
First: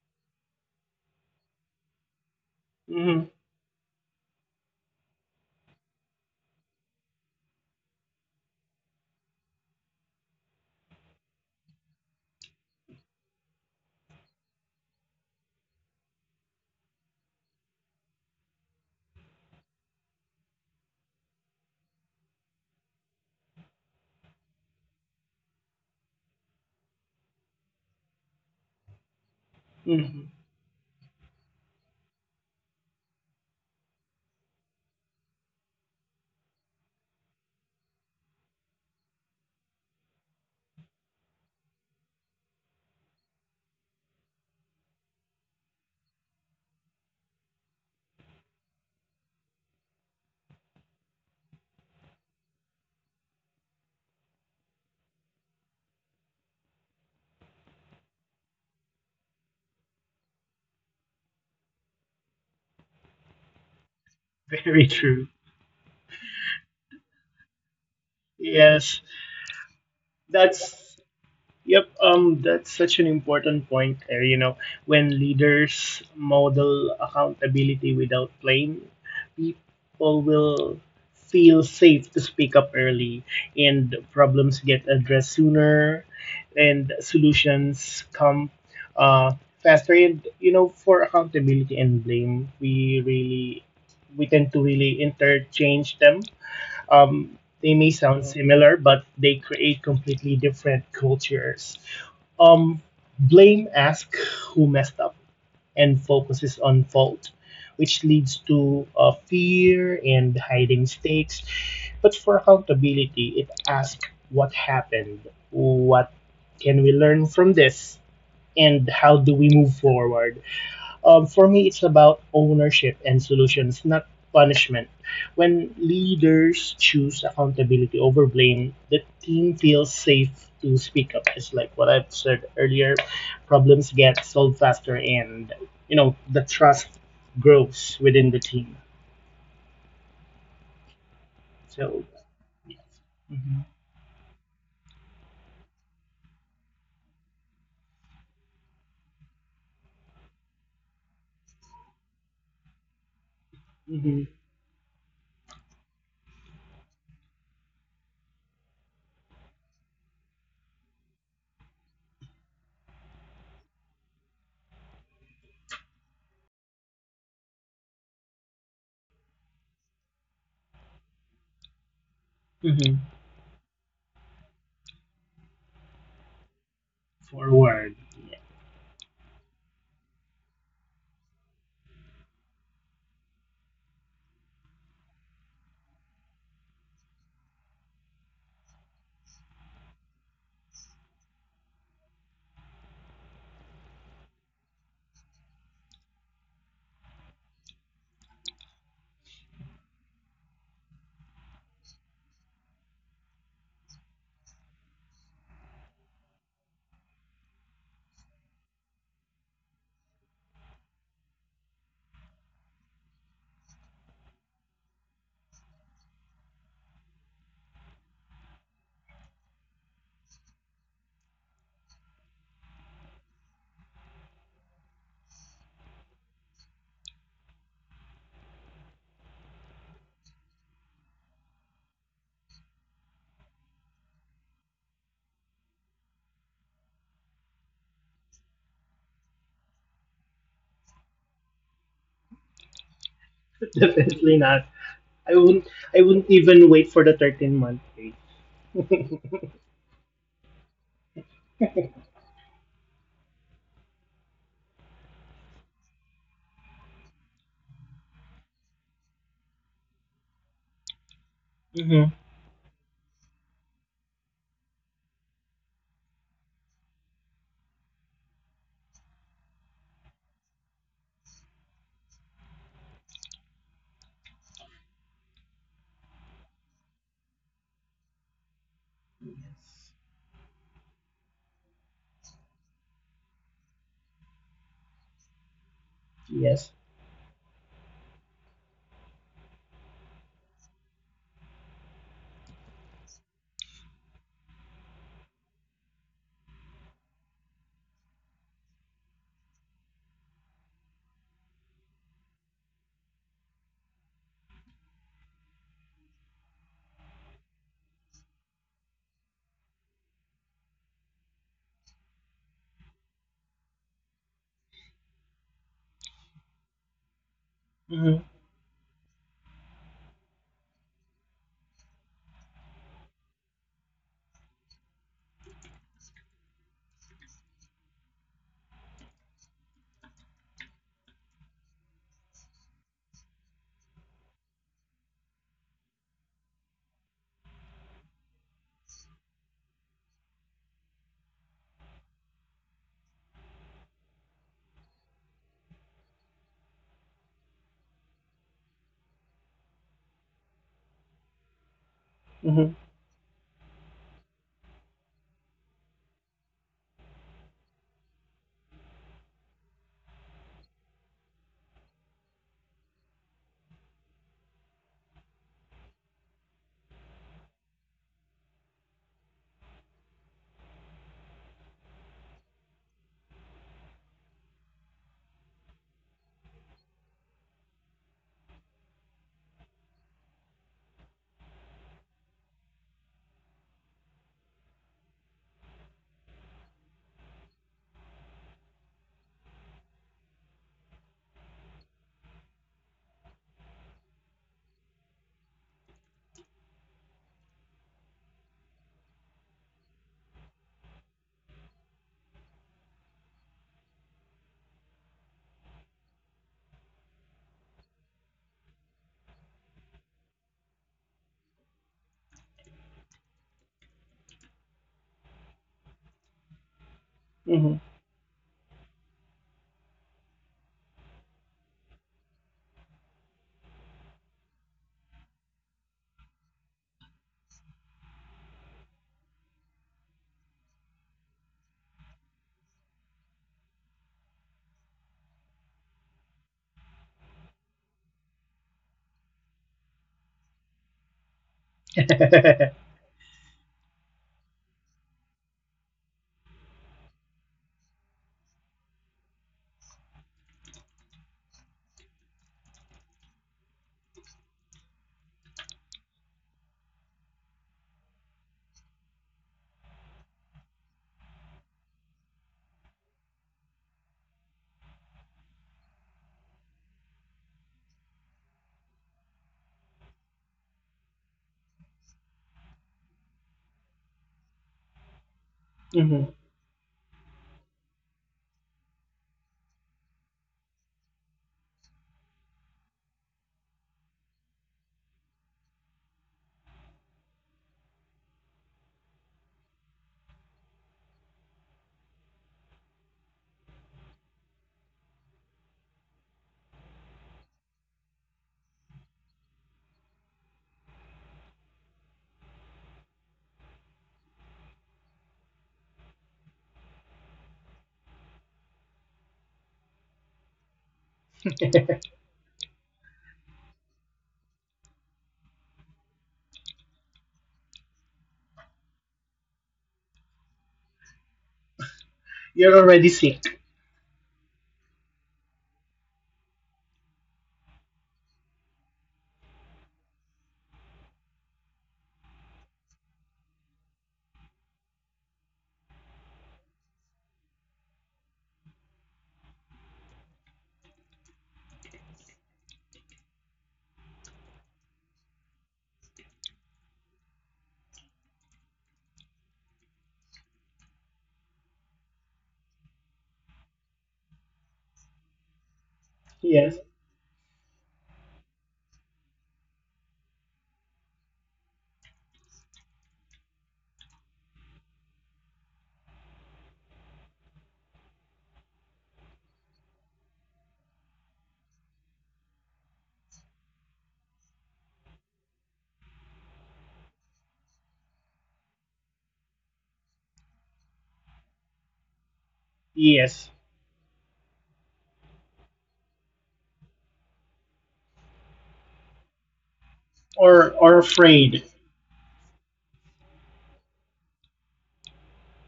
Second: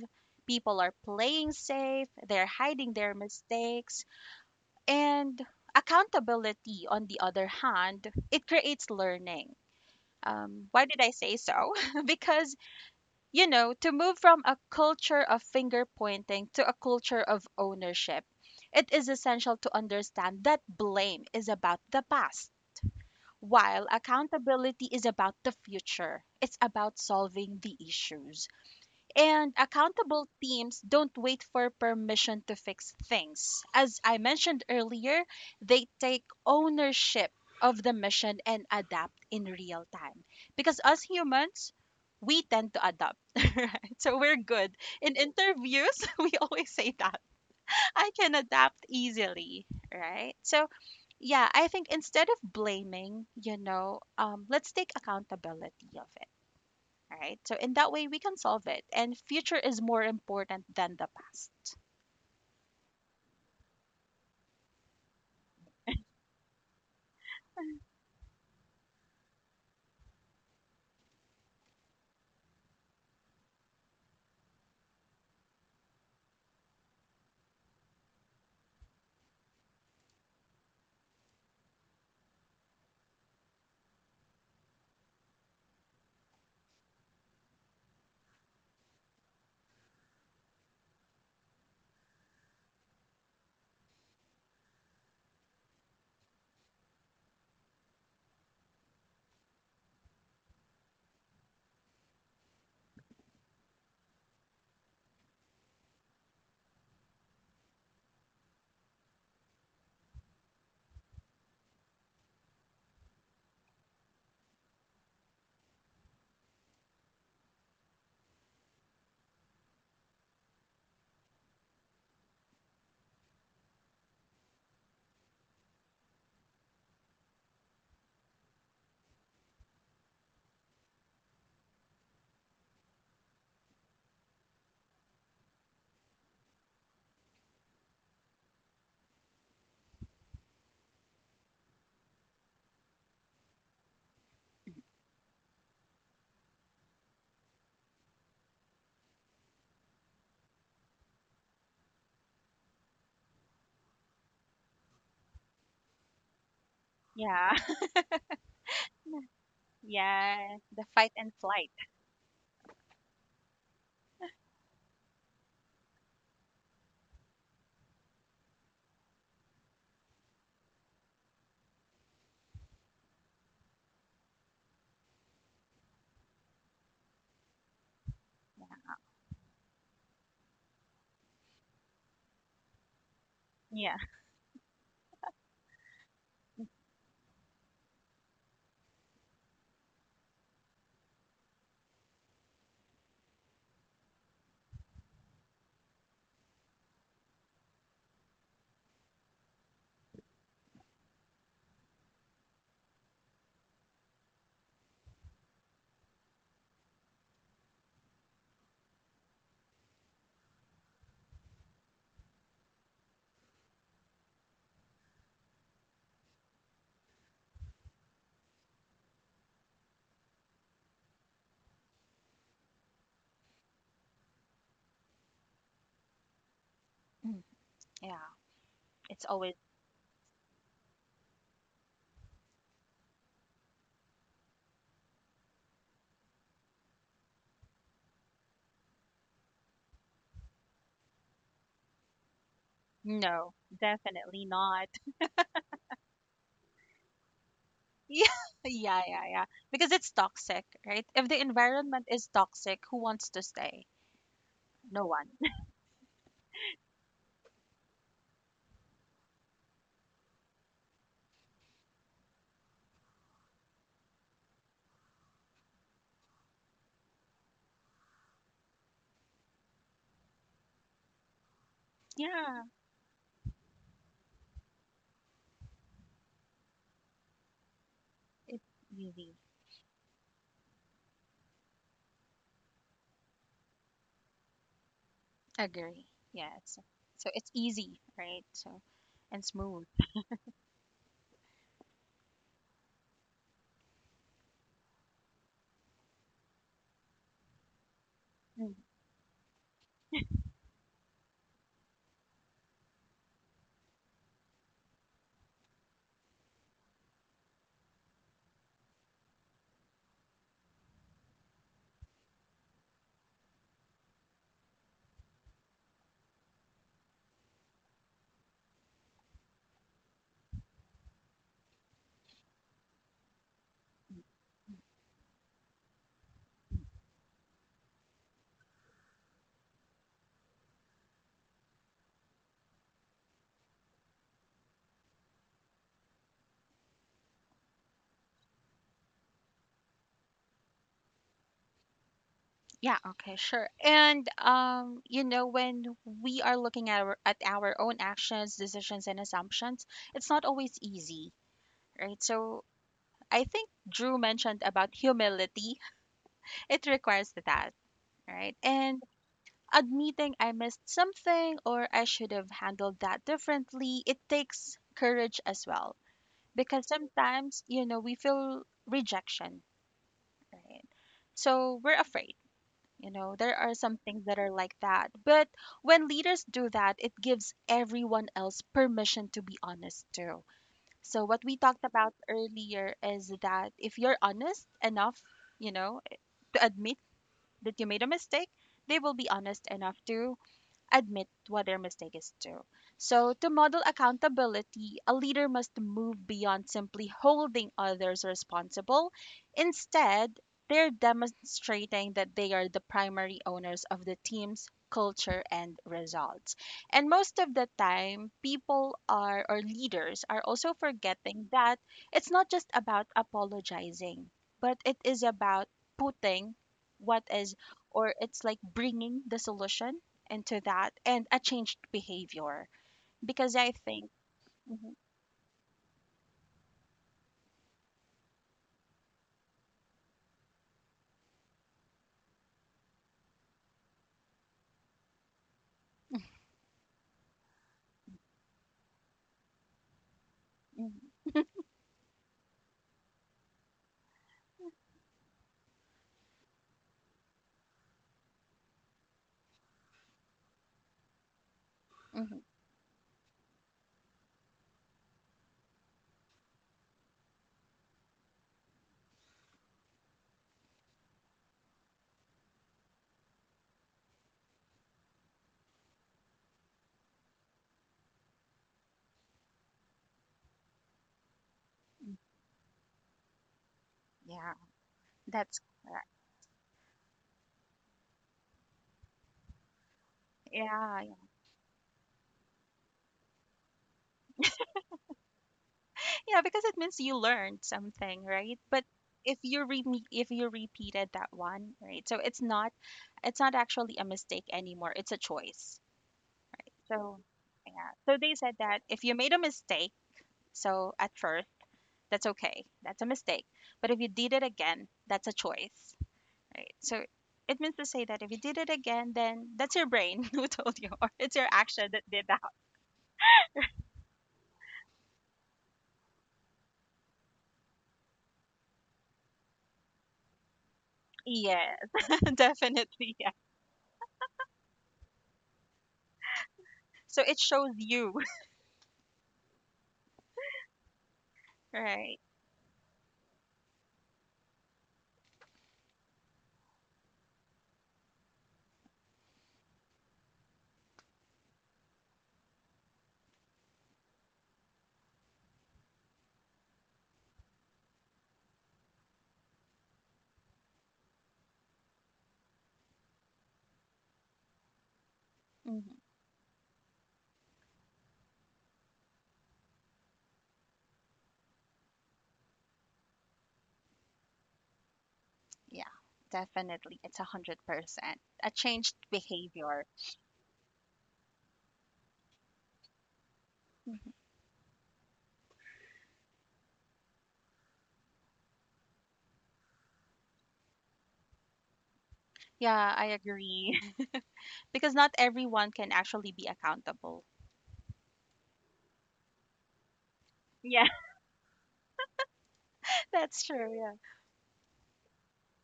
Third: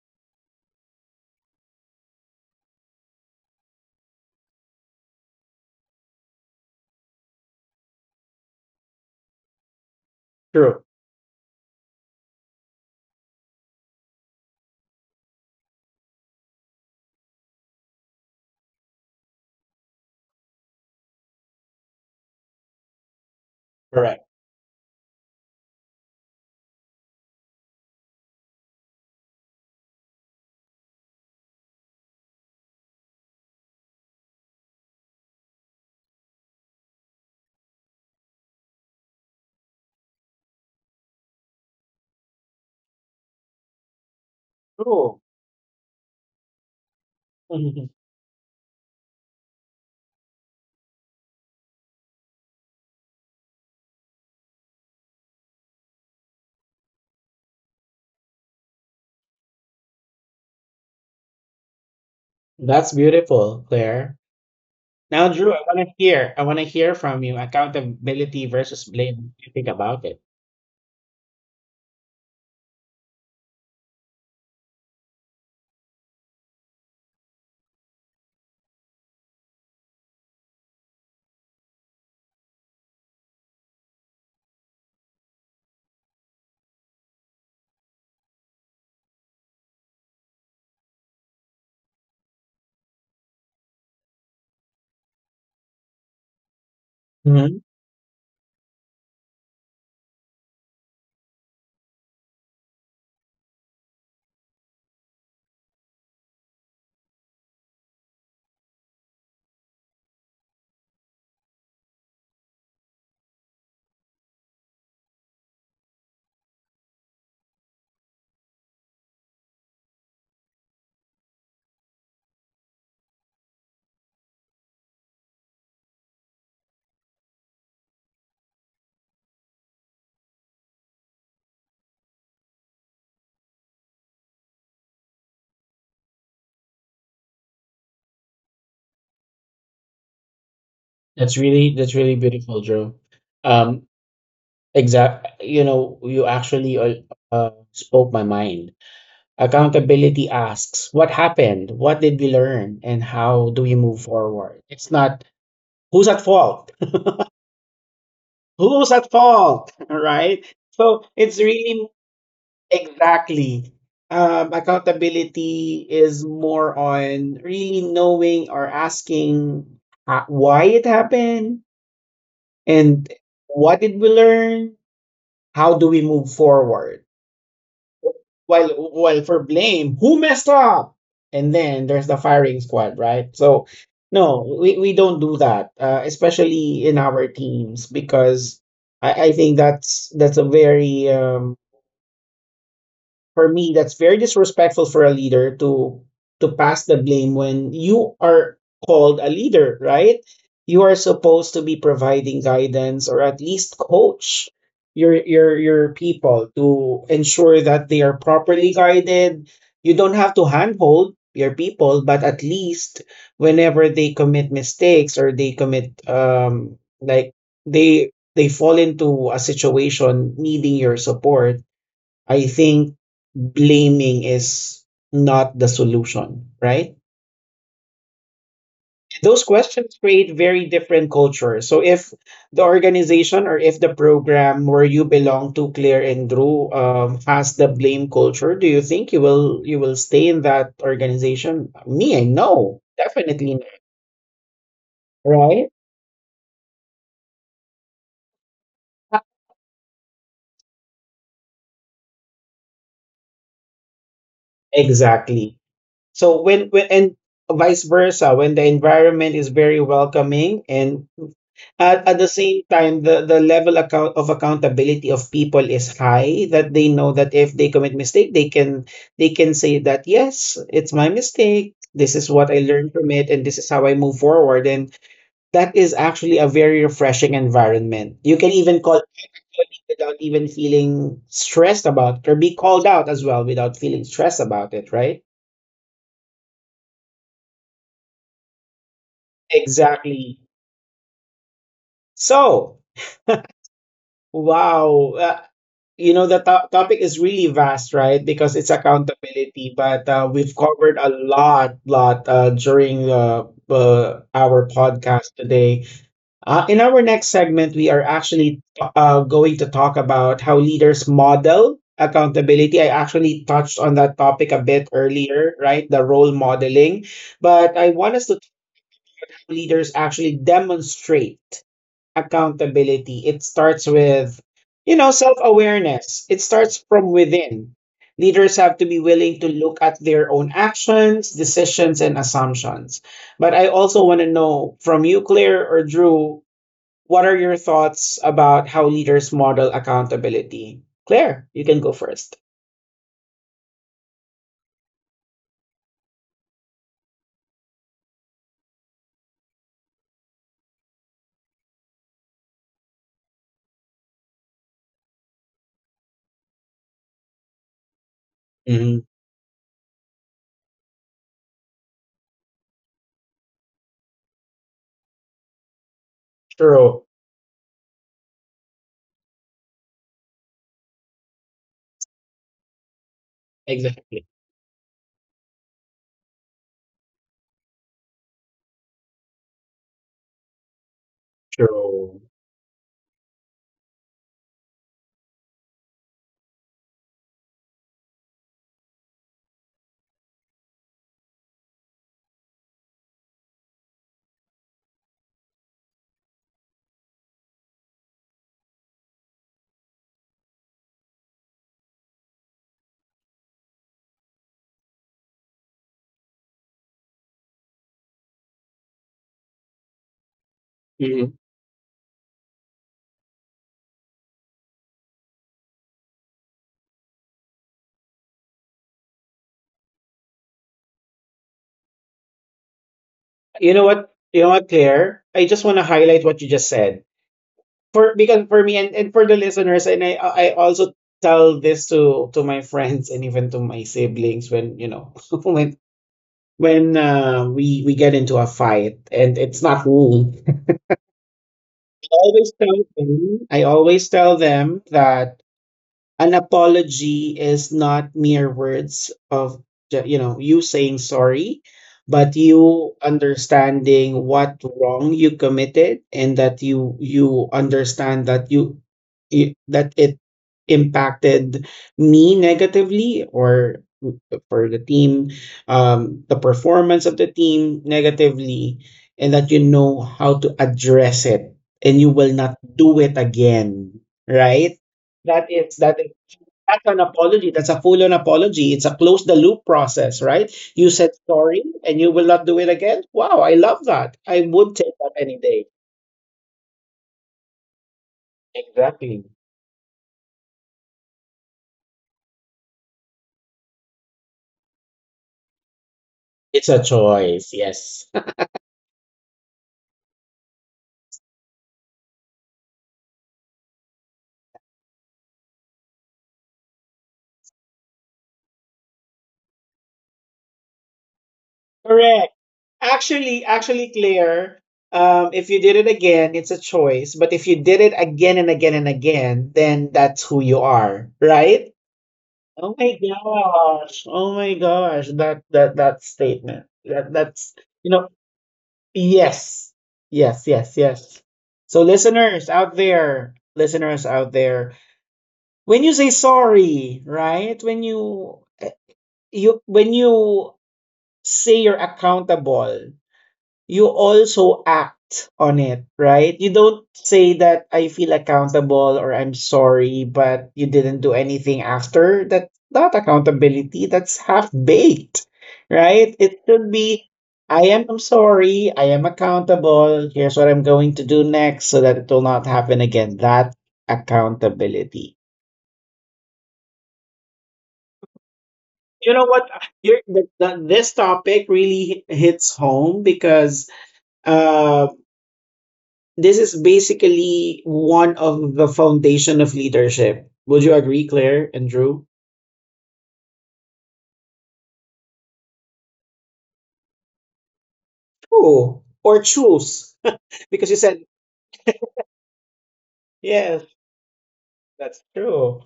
Speaker 2: people are playing safe, they're hiding their
Speaker 3: Mm-hmm.
Speaker 2: mistakes, and accountability, on the other hand, it creates learning. Um,
Speaker 1: True.
Speaker 2: why did I say so? Because, to move from a culture of finger pointing to a culture of ownership, it is essential to understand that blame is about the past while
Speaker 1: Correct.
Speaker 2: accountability is about the future, it's about solving the issues. And
Speaker 3: Mm-hmm.
Speaker 2: accountable teams don't wait for permission to fix things. As I mentioned earlier, they take ownership of the mission and adapt in real time. Because us humans, we tend to adapt, right? So we're good. In
Speaker 1: Cool.
Speaker 2: interviews, we always say that I can adapt easily, right? So, yeah, I think instead of blaming, let's take accountability of it, right? So, in that way, we can solve it, and future is more important than the past.
Speaker 1: That's beautiful, Claire.
Speaker 3: Very true.
Speaker 1: Now, Drew, I want to hear. I want to hear from you. Accountability versus
Speaker 3: Yes.
Speaker 1: blame. What do you think about it?
Speaker 3: That's Yep, that's such an important point. When leaders model accountability without blame, people will feel safe to speak up early, and problems get addressed sooner, and solutions come uh, faster. And for accountability and blame, we tend to really interchange them.
Speaker 1: Mhm.
Speaker 3: They may sound similar, but they create completely different cultures. Um, Blame asks who messed up and focuses on fault, which leads to fear and hiding mistakes. But for accountability, it asks what happened, what can we learn from this, and how do we move forward. For me, it's about ownership and solutions, not punishment. When leaders choose accountability over blame, the team feels safe to speak up. It's like what I've said earlier: problems get solved faster, and the trust grows within the team.
Speaker 1: That's really
Speaker 3: So,
Speaker 1: beautiful,
Speaker 3: yeah.
Speaker 1: Drew.
Speaker 3: Hmm.
Speaker 1: Um, exact. You know, you actually spoke my mind. Accountability asks, what happened? What did we learn? And how do we move
Speaker 3: Hmm.
Speaker 1: forward? It's not who's at fault,
Speaker 2: Yeah.
Speaker 1: right?
Speaker 2: Yeah. The
Speaker 1: So
Speaker 2: fight and
Speaker 1: it's
Speaker 2: flight.
Speaker 1: really exactly. Accountability is more on really knowing or asking why it happened,
Speaker 3: Hmm.
Speaker 1: and what did we learn? How do we move forward?
Speaker 3: Forward. Yeah.
Speaker 1: While for blame, who messed up? And then there's the firing squad, right? So,
Speaker 2: Yeah.
Speaker 1: no, we don't do that, especially in our teams, because I think that's a very for me, that's very disrespectful for a leader to pass the blame when you are called a leader, right? You are supposed to be providing guidance or at least coach your people to ensure that they are properly guided. You don't have to handhold your people, but at least whenever they commit mistakes or they commit like they fall into a situation needing your support, I think blaming is not the solution, right?
Speaker 2: Mm, yeah, it's
Speaker 1: Those
Speaker 2: always
Speaker 1: questions create very different cultures. So if the organization or if the program where you belong to, Claire and Drew, has the blame culture, do you think you will stay in that organization? Me, I know
Speaker 2: no.
Speaker 1: definitely not,
Speaker 3: Definitely
Speaker 2: Definitely
Speaker 3: not.
Speaker 2: not.
Speaker 3: I wouldn't,
Speaker 1: right?
Speaker 3: even wait for the 13 month phase.
Speaker 2: Yeah, yeah, yeah, yeah. Because it's toxic, right? If the environment is toxic, who wants to stay? No one.
Speaker 1: Exactly. So when and vice versa, when the environment is very welcoming, and at,
Speaker 3: Mm-hmm.
Speaker 1: the same time, the level account of accountability of people is high, that they know that if they commit mistake, they can say that yes, it's my mistake. This is what I
Speaker 2: Yeah,
Speaker 1: learned from it, and this is how I move forward. And that is actually a very refreshing environment. You can
Speaker 2: it's
Speaker 1: even call
Speaker 2: easy.
Speaker 1: colleague without even feeling stressed about it, or be called out as well without feeling stressed about it, right?
Speaker 2: Agree. Yeah,
Speaker 3: Yes.
Speaker 2: it's so it's easy, right? So and smooth.
Speaker 1: Exactly. So, wow. You know the topic is really vast, right? Because it's
Speaker 2: Mm.
Speaker 1: accountability, but we've covered a lot lot during our podcast today. In our next segment, we are actually going to talk about how leaders model accountability. I actually touched on that topic a bit earlier, right, the role modeling, but I want
Speaker 3: Mm-hmm.
Speaker 1: us to, leaders actually demonstrate accountability. It starts with, you know, self awareness. It starts from within. Leaders have to be willing to look at their own actions, decisions, and assumptions. But I also want to know from you, Claire or Drew, what are your thoughts about how leaders model accountability? Claire, you can go first.
Speaker 2: Yeah, okay, sure. And when we are looking at our own actions, decisions, and assumptions, it's not always easy, right? So
Speaker 3: Mm-hmm.
Speaker 2: I think Drew mentioned about humility. It requires that, right?
Speaker 1: Mm-hmm.
Speaker 2: And admitting I missed something or I should have handled that differently, it takes courage as well. Because
Speaker 1: True.
Speaker 2: sometimes, we feel rejection. Right. So we're afraid. There are some
Speaker 1: Exactly.
Speaker 2: things that are like that. But when leaders do that, it gives everyone else permission to be honest too. So what we talked about
Speaker 1: True.
Speaker 2: earlier is that if you're honest enough, you know, to admit that you made a mistake, they will be honest enough to admit what their mistake is too. So, to model accountability, a leader must move beyond simply holding others responsible. Instead, they're demonstrating that they are the primary owners of the team's culture and results. And most of the time, people are, or leaders are also
Speaker 1: Mm-hmm.
Speaker 2: forgetting that it's not just about apologizing, but it is about putting what is,
Speaker 3: Mm-hmm.
Speaker 2: or it's like bringing the solution into that and a changed behavior because
Speaker 1: You
Speaker 2: I
Speaker 1: know
Speaker 2: think.
Speaker 1: what? You know what,
Speaker 2: Mhm.
Speaker 1: Claire? I just want to highlight what you just said. For, because for me and, for the listeners, and I also tell this to my friends and even to my siblings, when, you know, when we get into a fight and it's not rule.
Speaker 2: Mhm.
Speaker 1: I always tell them that an apology is not mere words of you saying sorry, but
Speaker 2: Mhm.
Speaker 1: you understanding what wrong you committed, and that you understand that you that it impacted me negatively, or for the team, the performance of the team negatively, and that you know how to address it and you
Speaker 2: Mhm.
Speaker 1: will not do it again,
Speaker 2: Yeah,
Speaker 1: right? that
Speaker 2: that's
Speaker 1: is that
Speaker 2: correct.
Speaker 1: is
Speaker 3: Hmm.
Speaker 1: that's an apology. That's a full on apology. It's a close the loop process, right? You
Speaker 2: Yeah,
Speaker 1: said
Speaker 2: yeah,
Speaker 1: sorry and you will not do it again. Wow, I love that. I would take that any day.
Speaker 2: yeah, because it means you learned something, right? But
Speaker 1: Exactly.
Speaker 2: if you re if you repeated that one, right? So it's not actually a mistake anymore. It's a choice.
Speaker 1: It's a
Speaker 2: So
Speaker 1: choice.
Speaker 2: yeah.
Speaker 1: Yes.
Speaker 2: So they said that if you made a mistake, so at first, that's okay. That's a mistake. But if you did it again, that's a choice. Right? So it means to say that if you did it again, then that's your brain who told you, or it's your action that did
Speaker 1: Correct.
Speaker 2: that.
Speaker 1: Actually, Claire, if you did it again, it's a choice. But if you did it again and again and again, then that's who you are, right?
Speaker 2: Yes,
Speaker 1: Oh
Speaker 3: You're
Speaker 1: my
Speaker 3: already
Speaker 2: definitely. Yeah.
Speaker 3: sick.
Speaker 1: gosh. Oh my gosh. That statement. That
Speaker 2: So it
Speaker 1: that's
Speaker 2: shows
Speaker 1: you know
Speaker 2: you,
Speaker 1: Yes. Yes, yes, yes. So
Speaker 2: right?
Speaker 1: listeners out there, when you say sorry, right? When you say you're accountable, you also act on it, right? You don't say that I feel accountable or I'm sorry, but you didn't do anything after. That's not accountability. That's half baked,
Speaker 2: Hmm.
Speaker 1: right? It should
Speaker 3: Yes.
Speaker 1: be I am sorry. I am accountable. Here's what I'm going to do next so that it will not happen again. That accountability.
Speaker 2: Yeah, definitely. It's 100% a changed
Speaker 1: You know what?
Speaker 2: behavior.
Speaker 1: This topic really hits home because
Speaker 2: Mhm.
Speaker 1: this is basically one of the foundation of leadership. Would you agree, Claire and Drew?
Speaker 2: Yeah, I
Speaker 3: Yes.
Speaker 2: agree. Because not everyone can actually be accountable.
Speaker 1: True. Or choose. because
Speaker 3: Or
Speaker 1: you
Speaker 2: Yeah,
Speaker 3: or
Speaker 1: said,
Speaker 3: afraid.
Speaker 2: that's
Speaker 1: yes,
Speaker 2: true. Yeah.
Speaker 1: that's true.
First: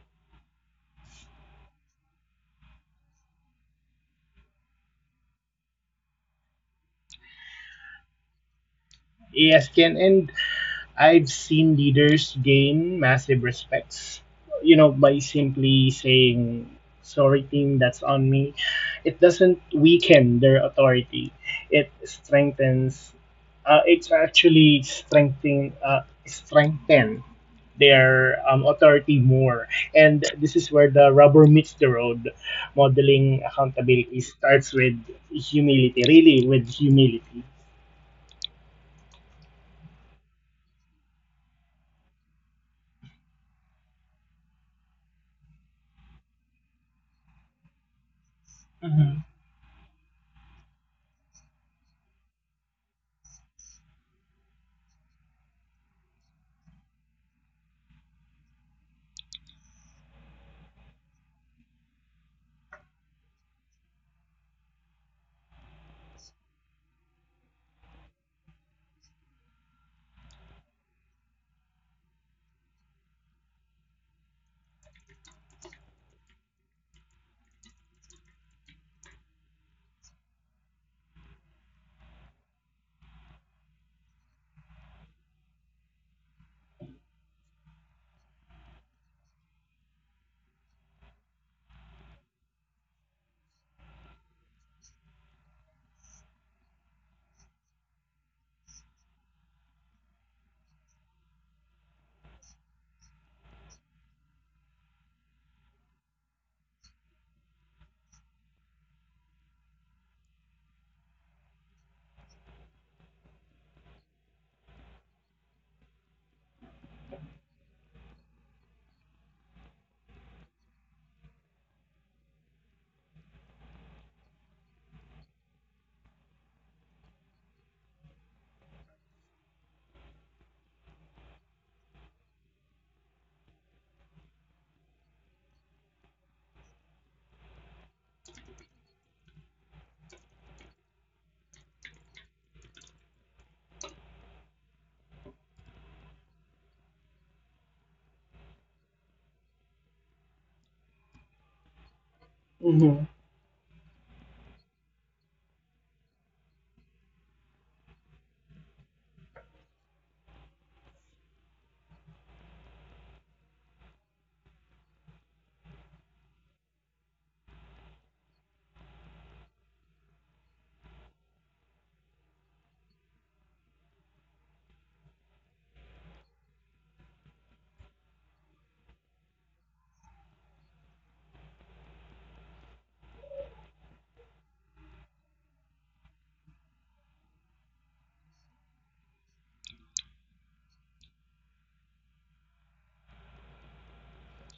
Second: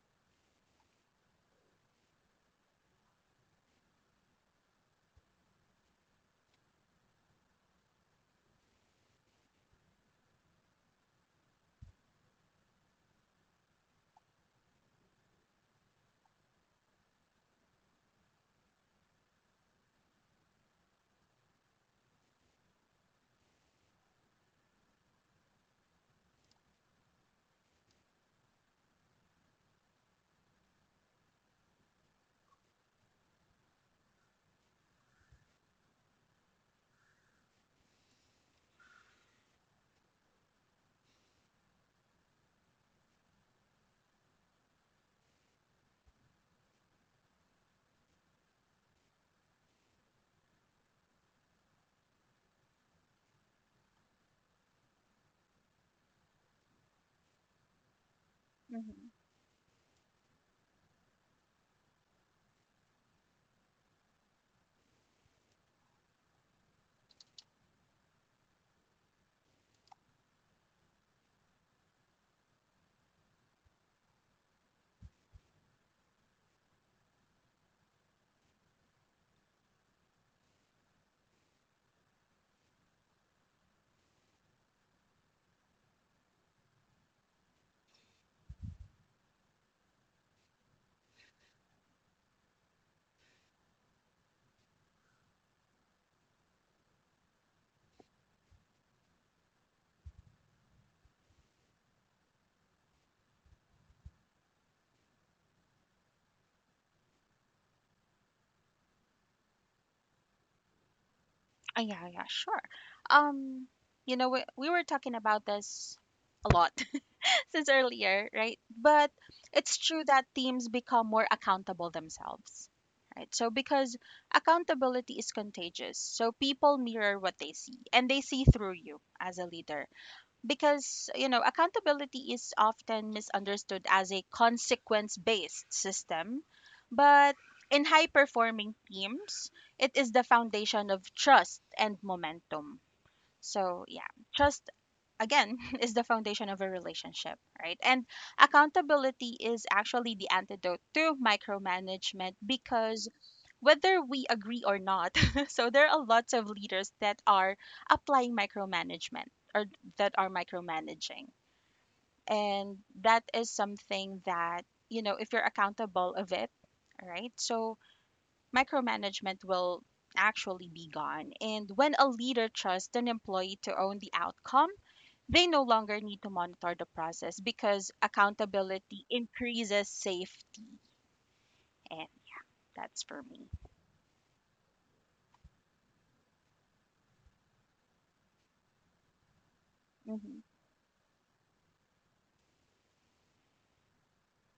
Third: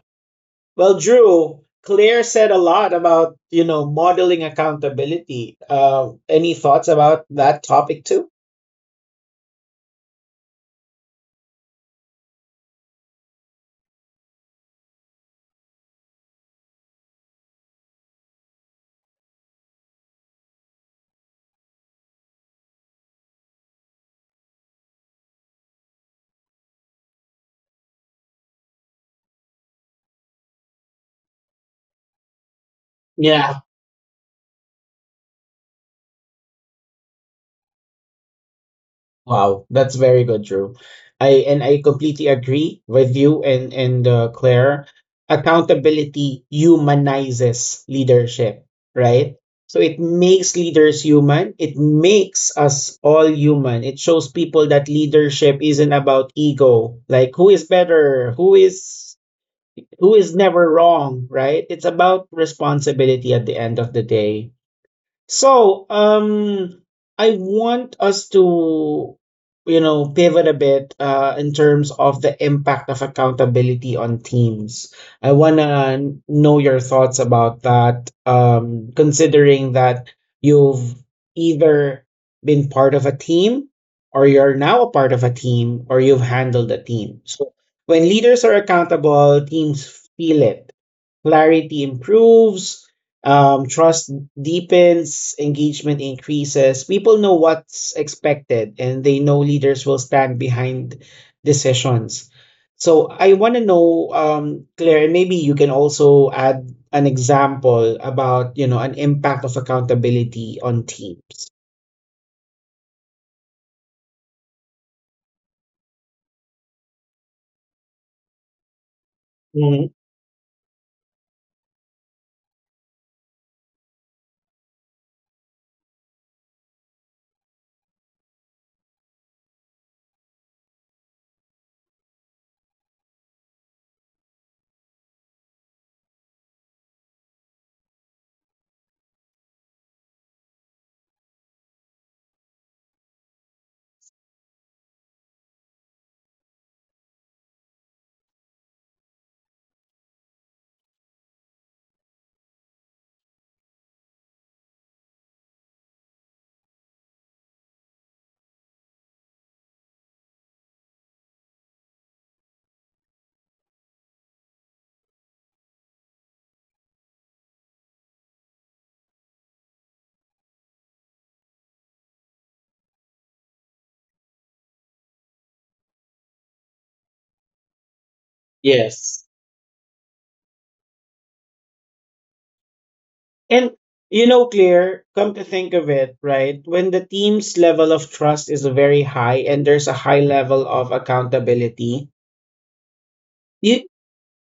Speaker 1: Well, Drew, Claire said a lot about, you know, modeling accountability. Any thoughts about that topic too?
Speaker 3: Yes. Can and I've seen leaders gain massive respects, by simply saying, sorry, team, that's on me. It doesn't weaken their authority, it strengthens, it's actually strengthening, strengthen their authority more. And this is where the rubber meets the road. Modeling accountability starts with humility, really, with humility.
Speaker 1: Wow, that's very good, Drew. I, and I completely agree with you and Claire. Accountability humanizes leadership,
Speaker 3: Hmm.
Speaker 1: right? So it makes leaders human. It makes us all human. It shows people that leadership isn't about ego, like who is better,
Speaker 2: Hmm.
Speaker 1: who is never wrong, right? It's about responsibility at the end of the day. So, I want us to, you know, pivot a bit in terms of the impact of accountability on teams. I want to know your thoughts about that, considering that you've either been part of a team, or you're now a part of a team, or you've handled a team. So, when leaders are accountable, teams feel it. Clarity improves, trust deepens, engagement increases, people know what's expected and they know leaders will stand behind decisions. So I want to know, Claire, and maybe you can also add an example about, you know, an impact of accountability on teams.
Speaker 2: Yeah, yeah, sure. Um, you know, we were talking about this a lot since earlier, right? But it's
Speaker 1: Mhm.
Speaker 2: true that teams become more accountable themselves, right? So because accountability is contagious, so people mirror what they see and they see through you as a leader. Because, accountability is often misunderstood as a consequence-based system, but in high-performing teams, it is the foundation of trust and momentum. So, yeah, trust again is the foundation of a relationship, right? And accountability is actually the antidote to micromanagement
Speaker 3: Mm-hmm.
Speaker 2: because whether we agree or not, so there are lots of leaders that are applying micromanagement or that are micromanaging. And that is something that if you're accountable of it. All right, so micromanagement will actually be gone. And when a leader trusts an employee to own the outcome, they no longer need to monitor the process because accountability
Speaker 1: Yes.
Speaker 2: increases safety. And that's for me.
Speaker 1: And you know, Claire, come to think of it, right? When the team's level of trust is very high and there's a high
Speaker 2: Hmm.
Speaker 1: level of accountability, you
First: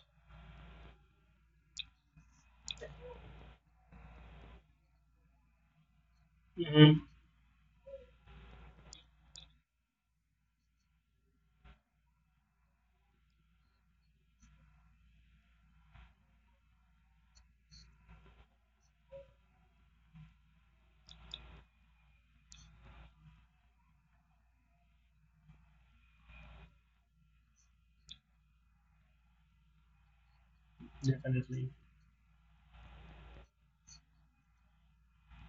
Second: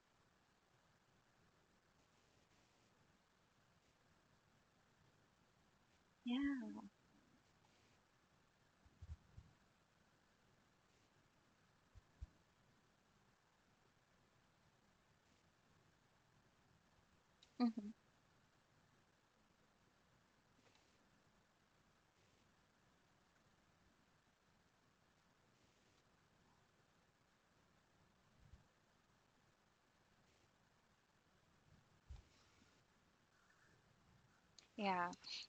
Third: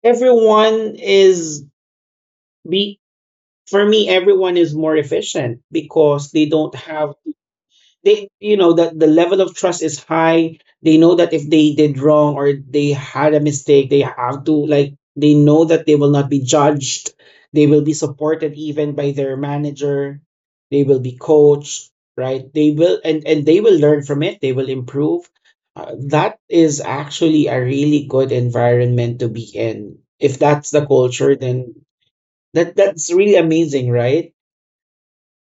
Speaker 1: everyone is be for me everyone is more efficient because they
Speaker 2: Yeah.
Speaker 1: don't
Speaker 3: Mm-hmm.
Speaker 1: have they you know that the level of trust is high, they know that if they did wrong or they had a mistake, they have to, like, they know that they will not be judged, they will
Speaker 2: Hmm.
Speaker 1: be supported even by their manager, they will be coached, right? They will and and they will learn from it, they will improve. That is actually a really good environment to be in. If that's the culture,
Speaker 3: Definitely.
Speaker 1: then that's really amazing, right?
Speaker 2: Yeah.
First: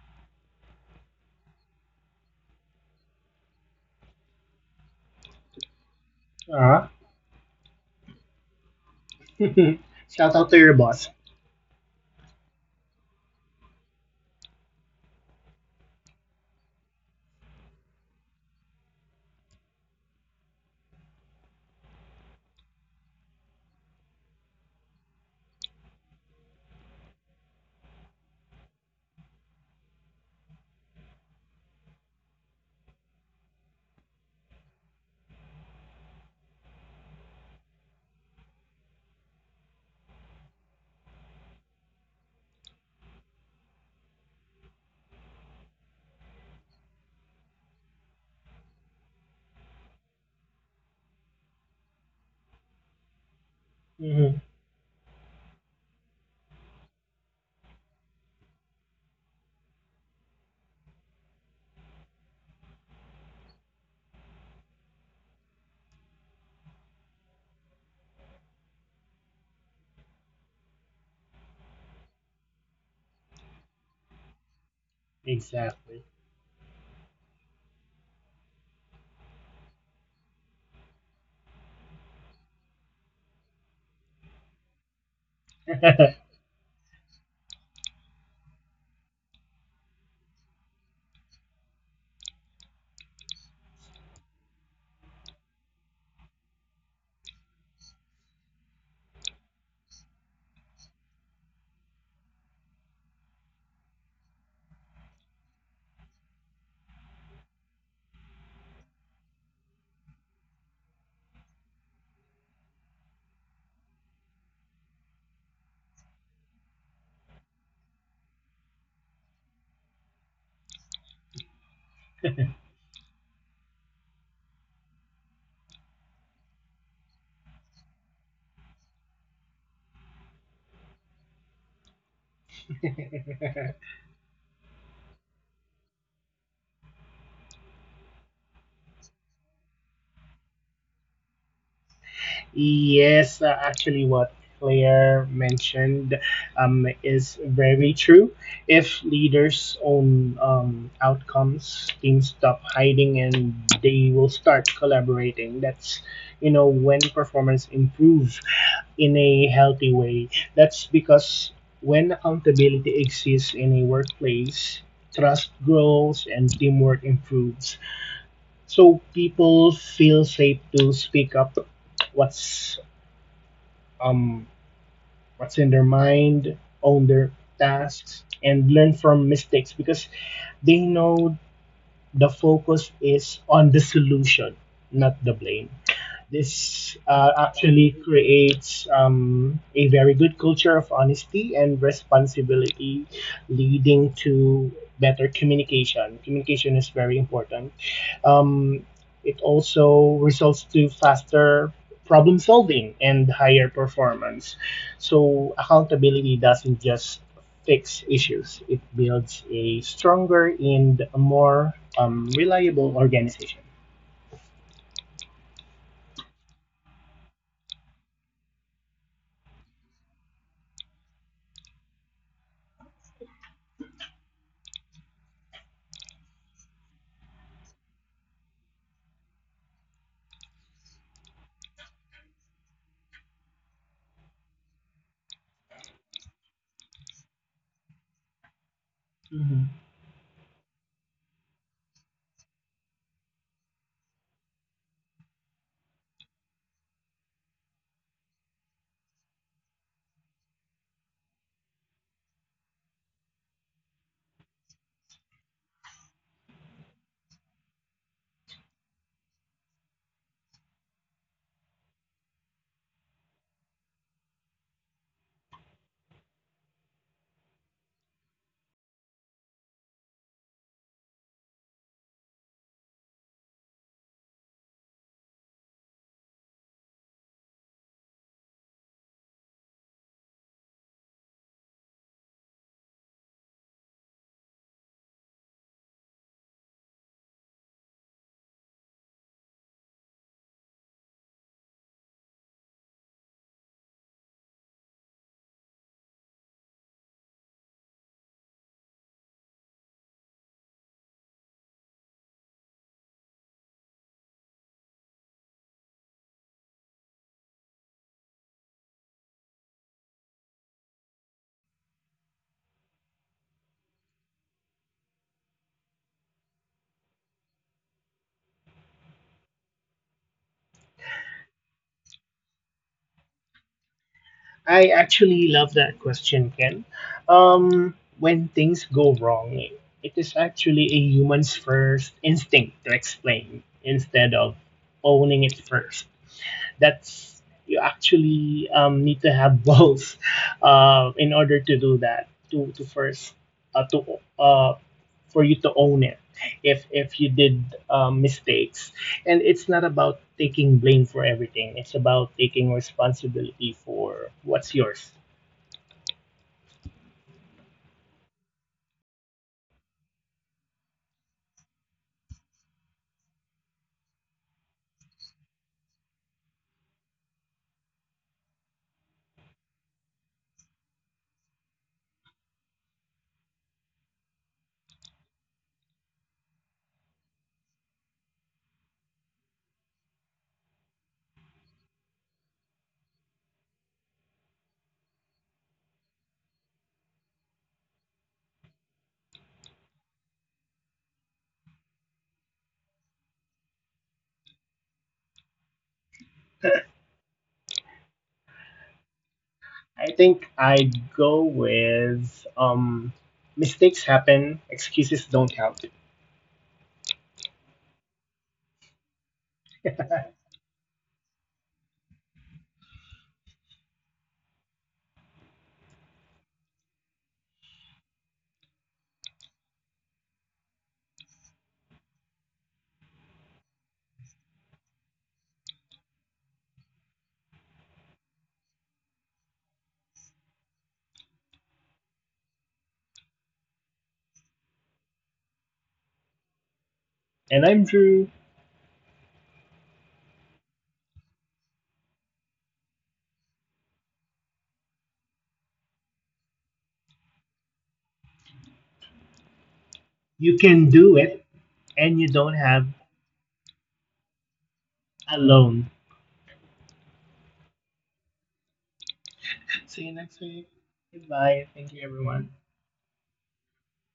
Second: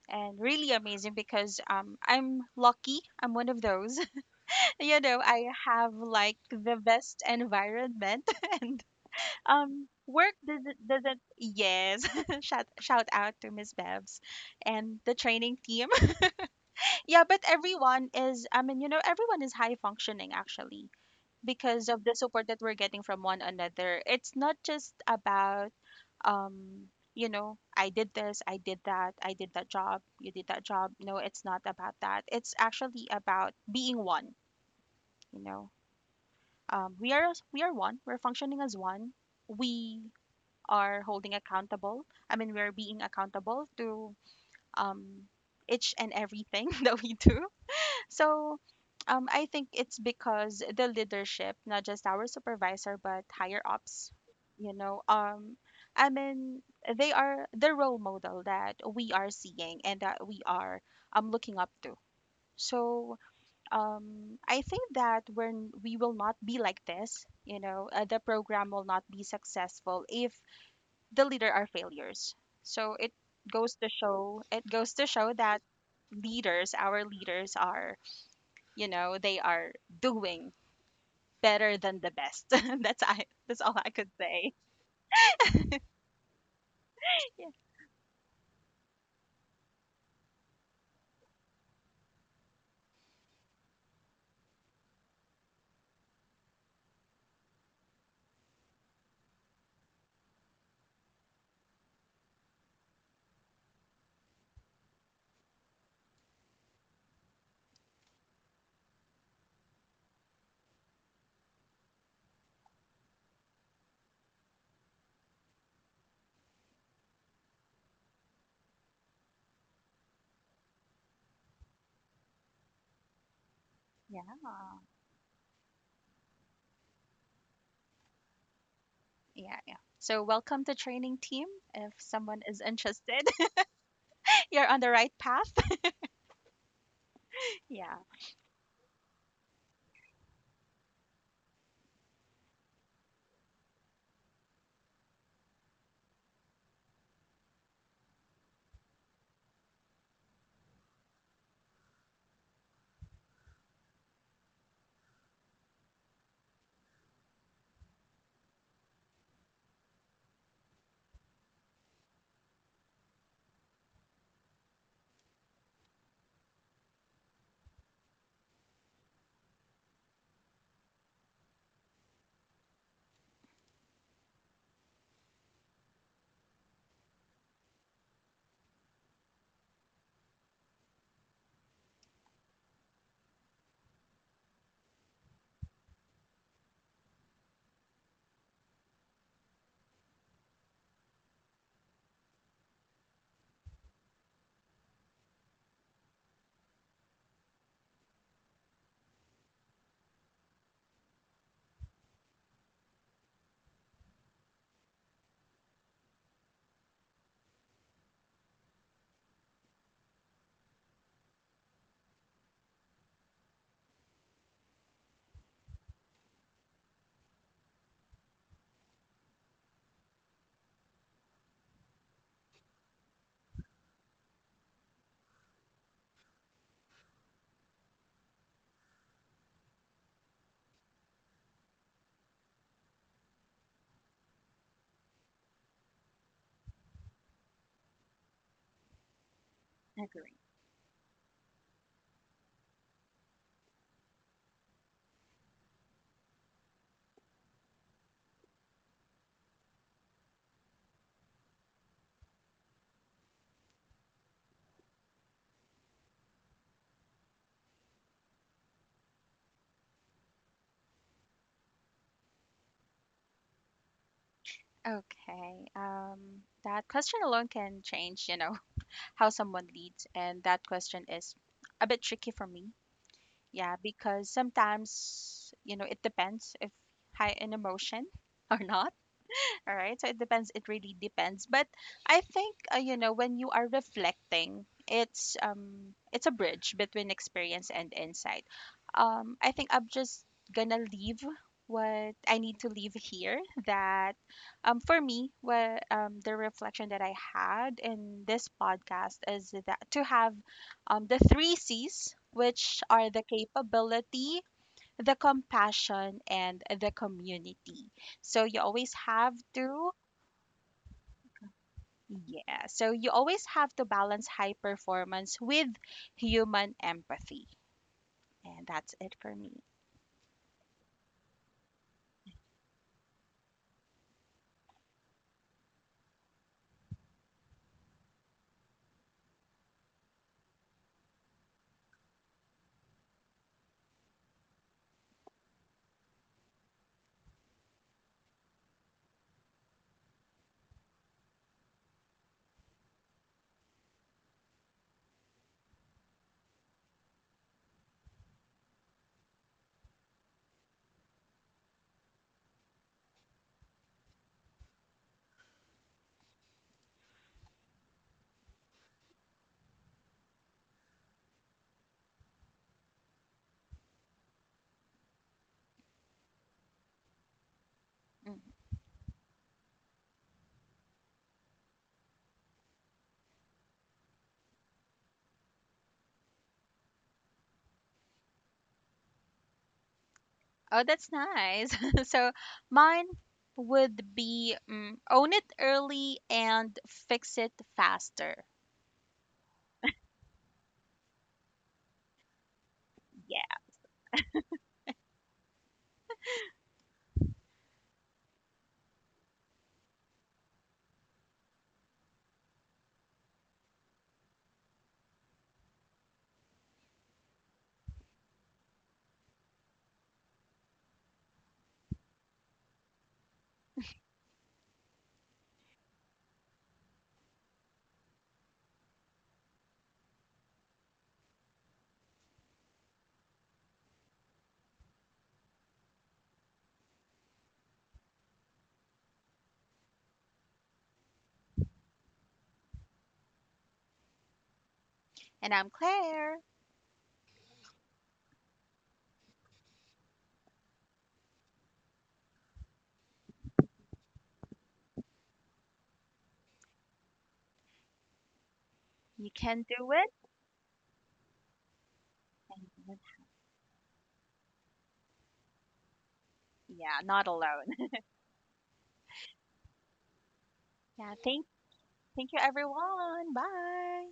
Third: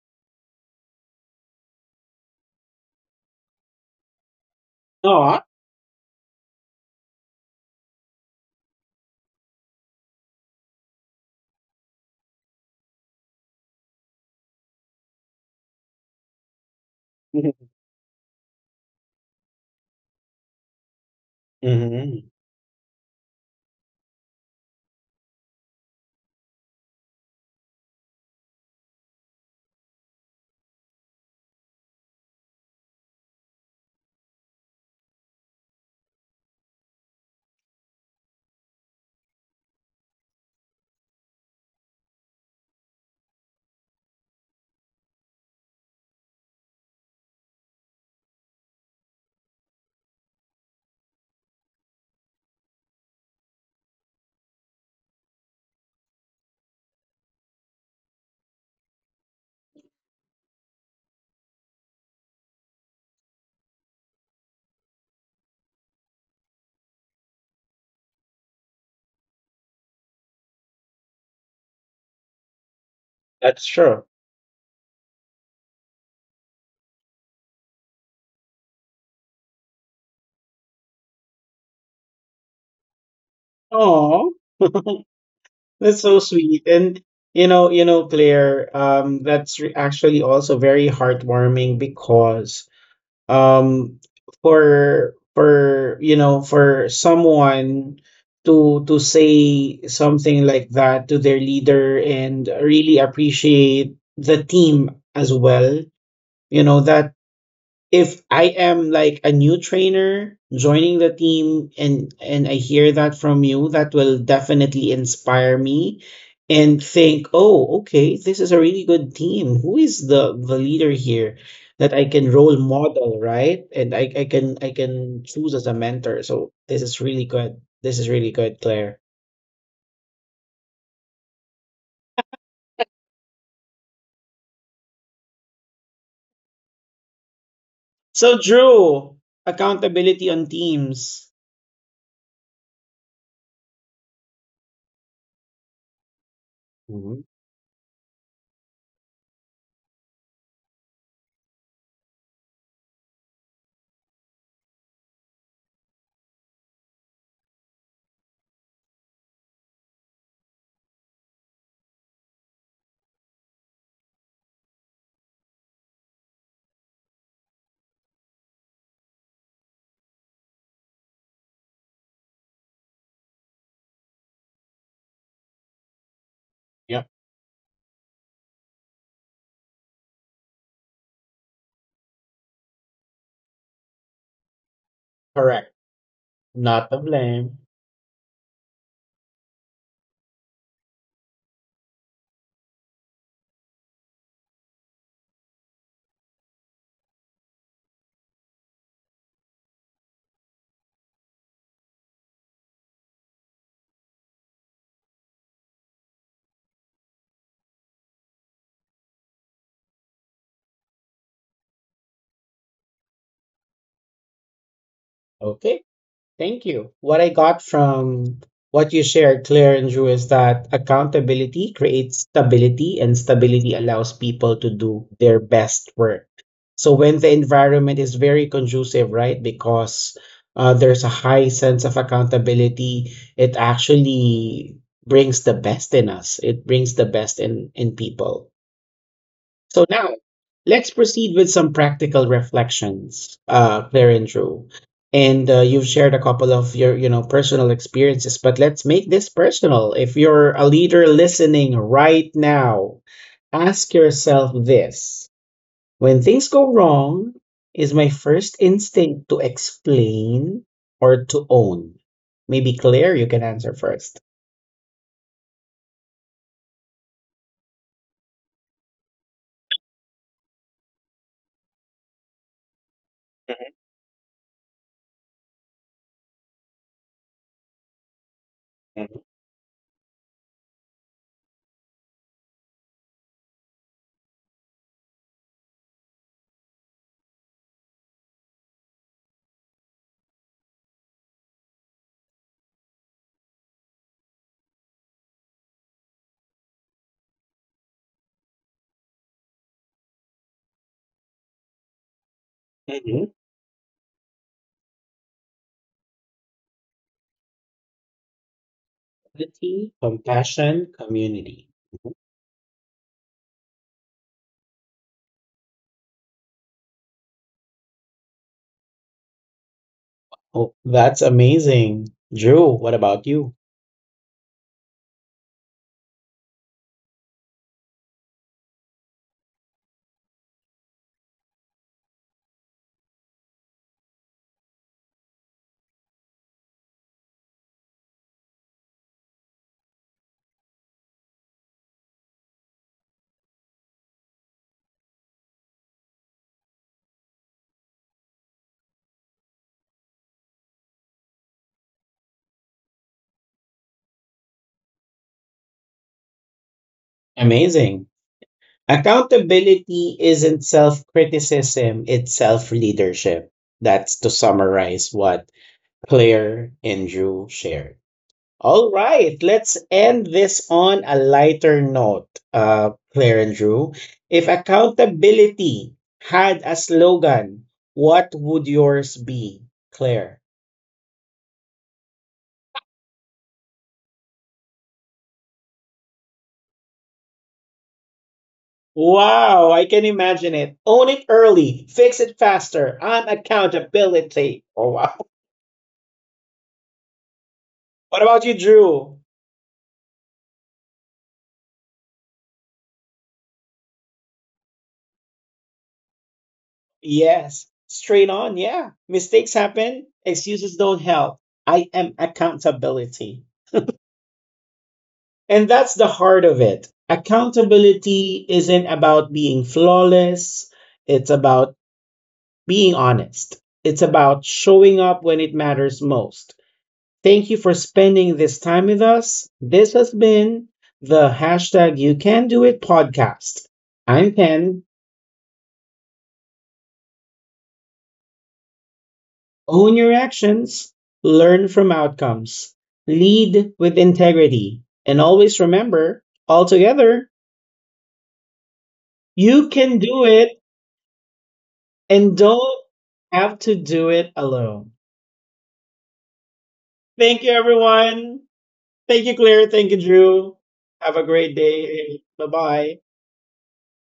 Speaker 2: And really amazing because I'm lucky. I'm one of those.
Speaker 1: Aw.
Speaker 2: I have like the
Speaker 3: Ah.
Speaker 2: best environment and work
Speaker 3: Shout out to your
Speaker 2: doesn't,
Speaker 3: boss.
Speaker 2: doesn't yes. Shout out to Miss Bevs and the training team. Yeah, but I mean, everyone is high functioning actually because of the
Speaker 1: Hmm.
Speaker 2: support that we're getting from one another. It's not just about um I did this, I did that job, you did that job. No, it's not about that. It's actually about being one, you know. We are one. We're functioning as one. We are holding accountable. I mean, we're being accountable to um each and everything that we do. So I think it's because the leadership, not just our supervisor, but higher ups,
Speaker 3: Mhm.
Speaker 2: you know, um, I mean, they are the role model that we are seeing and that we are looking up to. So I think that when we will not be like this, the program will not be successful if the leader are failures. So it
Speaker 1: That's
Speaker 2: goes to
Speaker 1: true.
Speaker 2: show, it goes to show that
Speaker 3: Exactly.
Speaker 2: leaders, our leaders are doing better than the best. that's I that's all I could
Speaker 1: Oh,
Speaker 2: say.
Speaker 1: that's so sweet. And you
Speaker 2: Yeah.
Speaker 1: know, Claire, that's actually also very heartwarming, because um for you know, for someone to say something like that to their leader and really appreciate the team as well. You know that if I am like a new trainer joining the team, and I hear that from you, that will definitely inspire me and think, oh, okay, this is a really good team. Who is the leader here that I can role model, right? And
Speaker 2: Yeah.
Speaker 1: I can, I can choose as a mentor. So this is really good. This is really good, Claire.
Speaker 2: Yeah. Yeah. So welcome to training team. If someone is interested, you're on the right path. Yeah,
Speaker 1: So Drew, accountability on teams.
Speaker 3: Yes, actually, what Claire mentioned
Speaker 1: Hmm.
Speaker 3: is very true. If leaders own outcomes, teams stop hiding and they will start collaborating. That's when performance improves in a healthy way. That's because when accountability exists in a workplace, trust grows and teamwork improves. So people feel safe to speak up what's um what's in their mind,
Speaker 1: Yep.
Speaker 3: own their tasks, and learn from mistakes because they know the focus is on the solution, not the blame.
Speaker 1: Correct. Not
Speaker 3: This
Speaker 1: to blame.
Speaker 3: actually creates a very good culture of honesty and responsibility, leading to better communication. Communication is very important. Um, it also results to faster problem solving and higher performance. So accountability doesn't just fix issues; it builds a stronger and more reliable organization.
Speaker 1: Okay. Thank you. What I got from what you shared, Claire and Drew, is that accountability creates stability, and stability allows people to do their best work. So when the environment is very conducive, right, because there's a high sense of accountability, it actually brings the best in us. It brings the best in people.
Speaker 3: Mhm.
Speaker 1: So now
Speaker 2: agree.
Speaker 1: let's proceed with some practical reflections, Claire and Drew. And you've shared a couple of your, you know, personal experiences, but let's make this personal. If you're a leader listening right now, ask yourself this: when things go wrong, is my first instinct to explain or to own? Maybe Claire, you can answer first.
Speaker 2: Okay. That question alone can change, how someone leads and that question is a bit tricky for me. Yeah, because sometimes, it depends if high in emotion or not.
Speaker 1: Mhm.
Speaker 2: All right. So it depends. It really depends. But I think when you are reflecting, it's a bridge between experience and insight. I think I'm just gonna leave what I need to leave here. That for me, what the reflection that I had in this podcast is that to have the three C's, which are the
Speaker 1: Mhm.
Speaker 2: capability, the compassion and the community. So you always have
Speaker 1: Empathy,
Speaker 2: to
Speaker 1: compassion, community.
Speaker 2: yeah, so you always have to balance high performance with human empathy. And that's it for me.
Speaker 1: Oh, that's amazing. Drew, what about you?
Speaker 3: I actually love that question, Ken. When things go wrong, it is actually a human's first instinct to explain instead of owning it first. That's, you actually need to have balls in order to do that, to first to for you to own it. If you did mistakes, and it's not about taking blame for everything, it's about taking responsibility for what's yours.
Speaker 1: Amazing. Accountability isn't self criticism, it's self leadership. That's to summarize what Claire and Drew shared.
Speaker 2: Mm.
Speaker 1: All right, let's end this on a lighter note, Claire and Drew. If accountability had a slogan, what would yours be, Claire?
Speaker 2: Oh, that's nice. So mine would be own it early and fix it faster.
Speaker 1: Wow, I can imagine it. Own it early, fix it faster. I'm
Speaker 2: Yeah.
Speaker 1: accountability. Oh, wow. What about you, Drew?
Speaker 3: I think I'd go with mistakes happen, excuses don't count.
Speaker 1: Yes, straight on. Yeah, mistakes happen, excuses don't help. I am accountability. And that's the heart of it. Accountability isn't about being flawless, it's about being honest, it's about showing up when it matters most. Thank you for spending this time with us. This has been the hashtag You Can Do It podcast. I'm Ken.
Speaker 2: And I'm Claire.
Speaker 3: And I'm Drew.
Speaker 1: Own your actions, learn from outcomes, lead with integrity, and always remember, all together,
Speaker 2: You can
Speaker 1: you
Speaker 2: do
Speaker 1: can
Speaker 2: it.
Speaker 1: do
Speaker 3: You
Speaker 1: it,
Speaker 3: can do it. And you
Speaker 1: and
Speaker 3: don't
Speaker 1: don't
Speaker 3: have
Speaker 1: have to do it alone.
Speaker 3: alone.
Speaker 2: Yeah, not
Speaker 1: Thank you,
Speaker 2: alone.
Speaker 1: everyone. Thank you, Claire. Thank you,
Speaker 3: See you next
Speaker 1: Drew.
Speaker 3: week.
Speaker 2: Yeah,
Speaker 1: Have a
Speaker 2: thank
Speaker 1: great
Speaker 3: Goodbye. Thank you,
Speaker 1: day.
Speaker 2: thank you,
Speaker 1: Bye
Speaker 3: everyone.
Speaker 1: bye.
Speaker 2: everyone. Bye.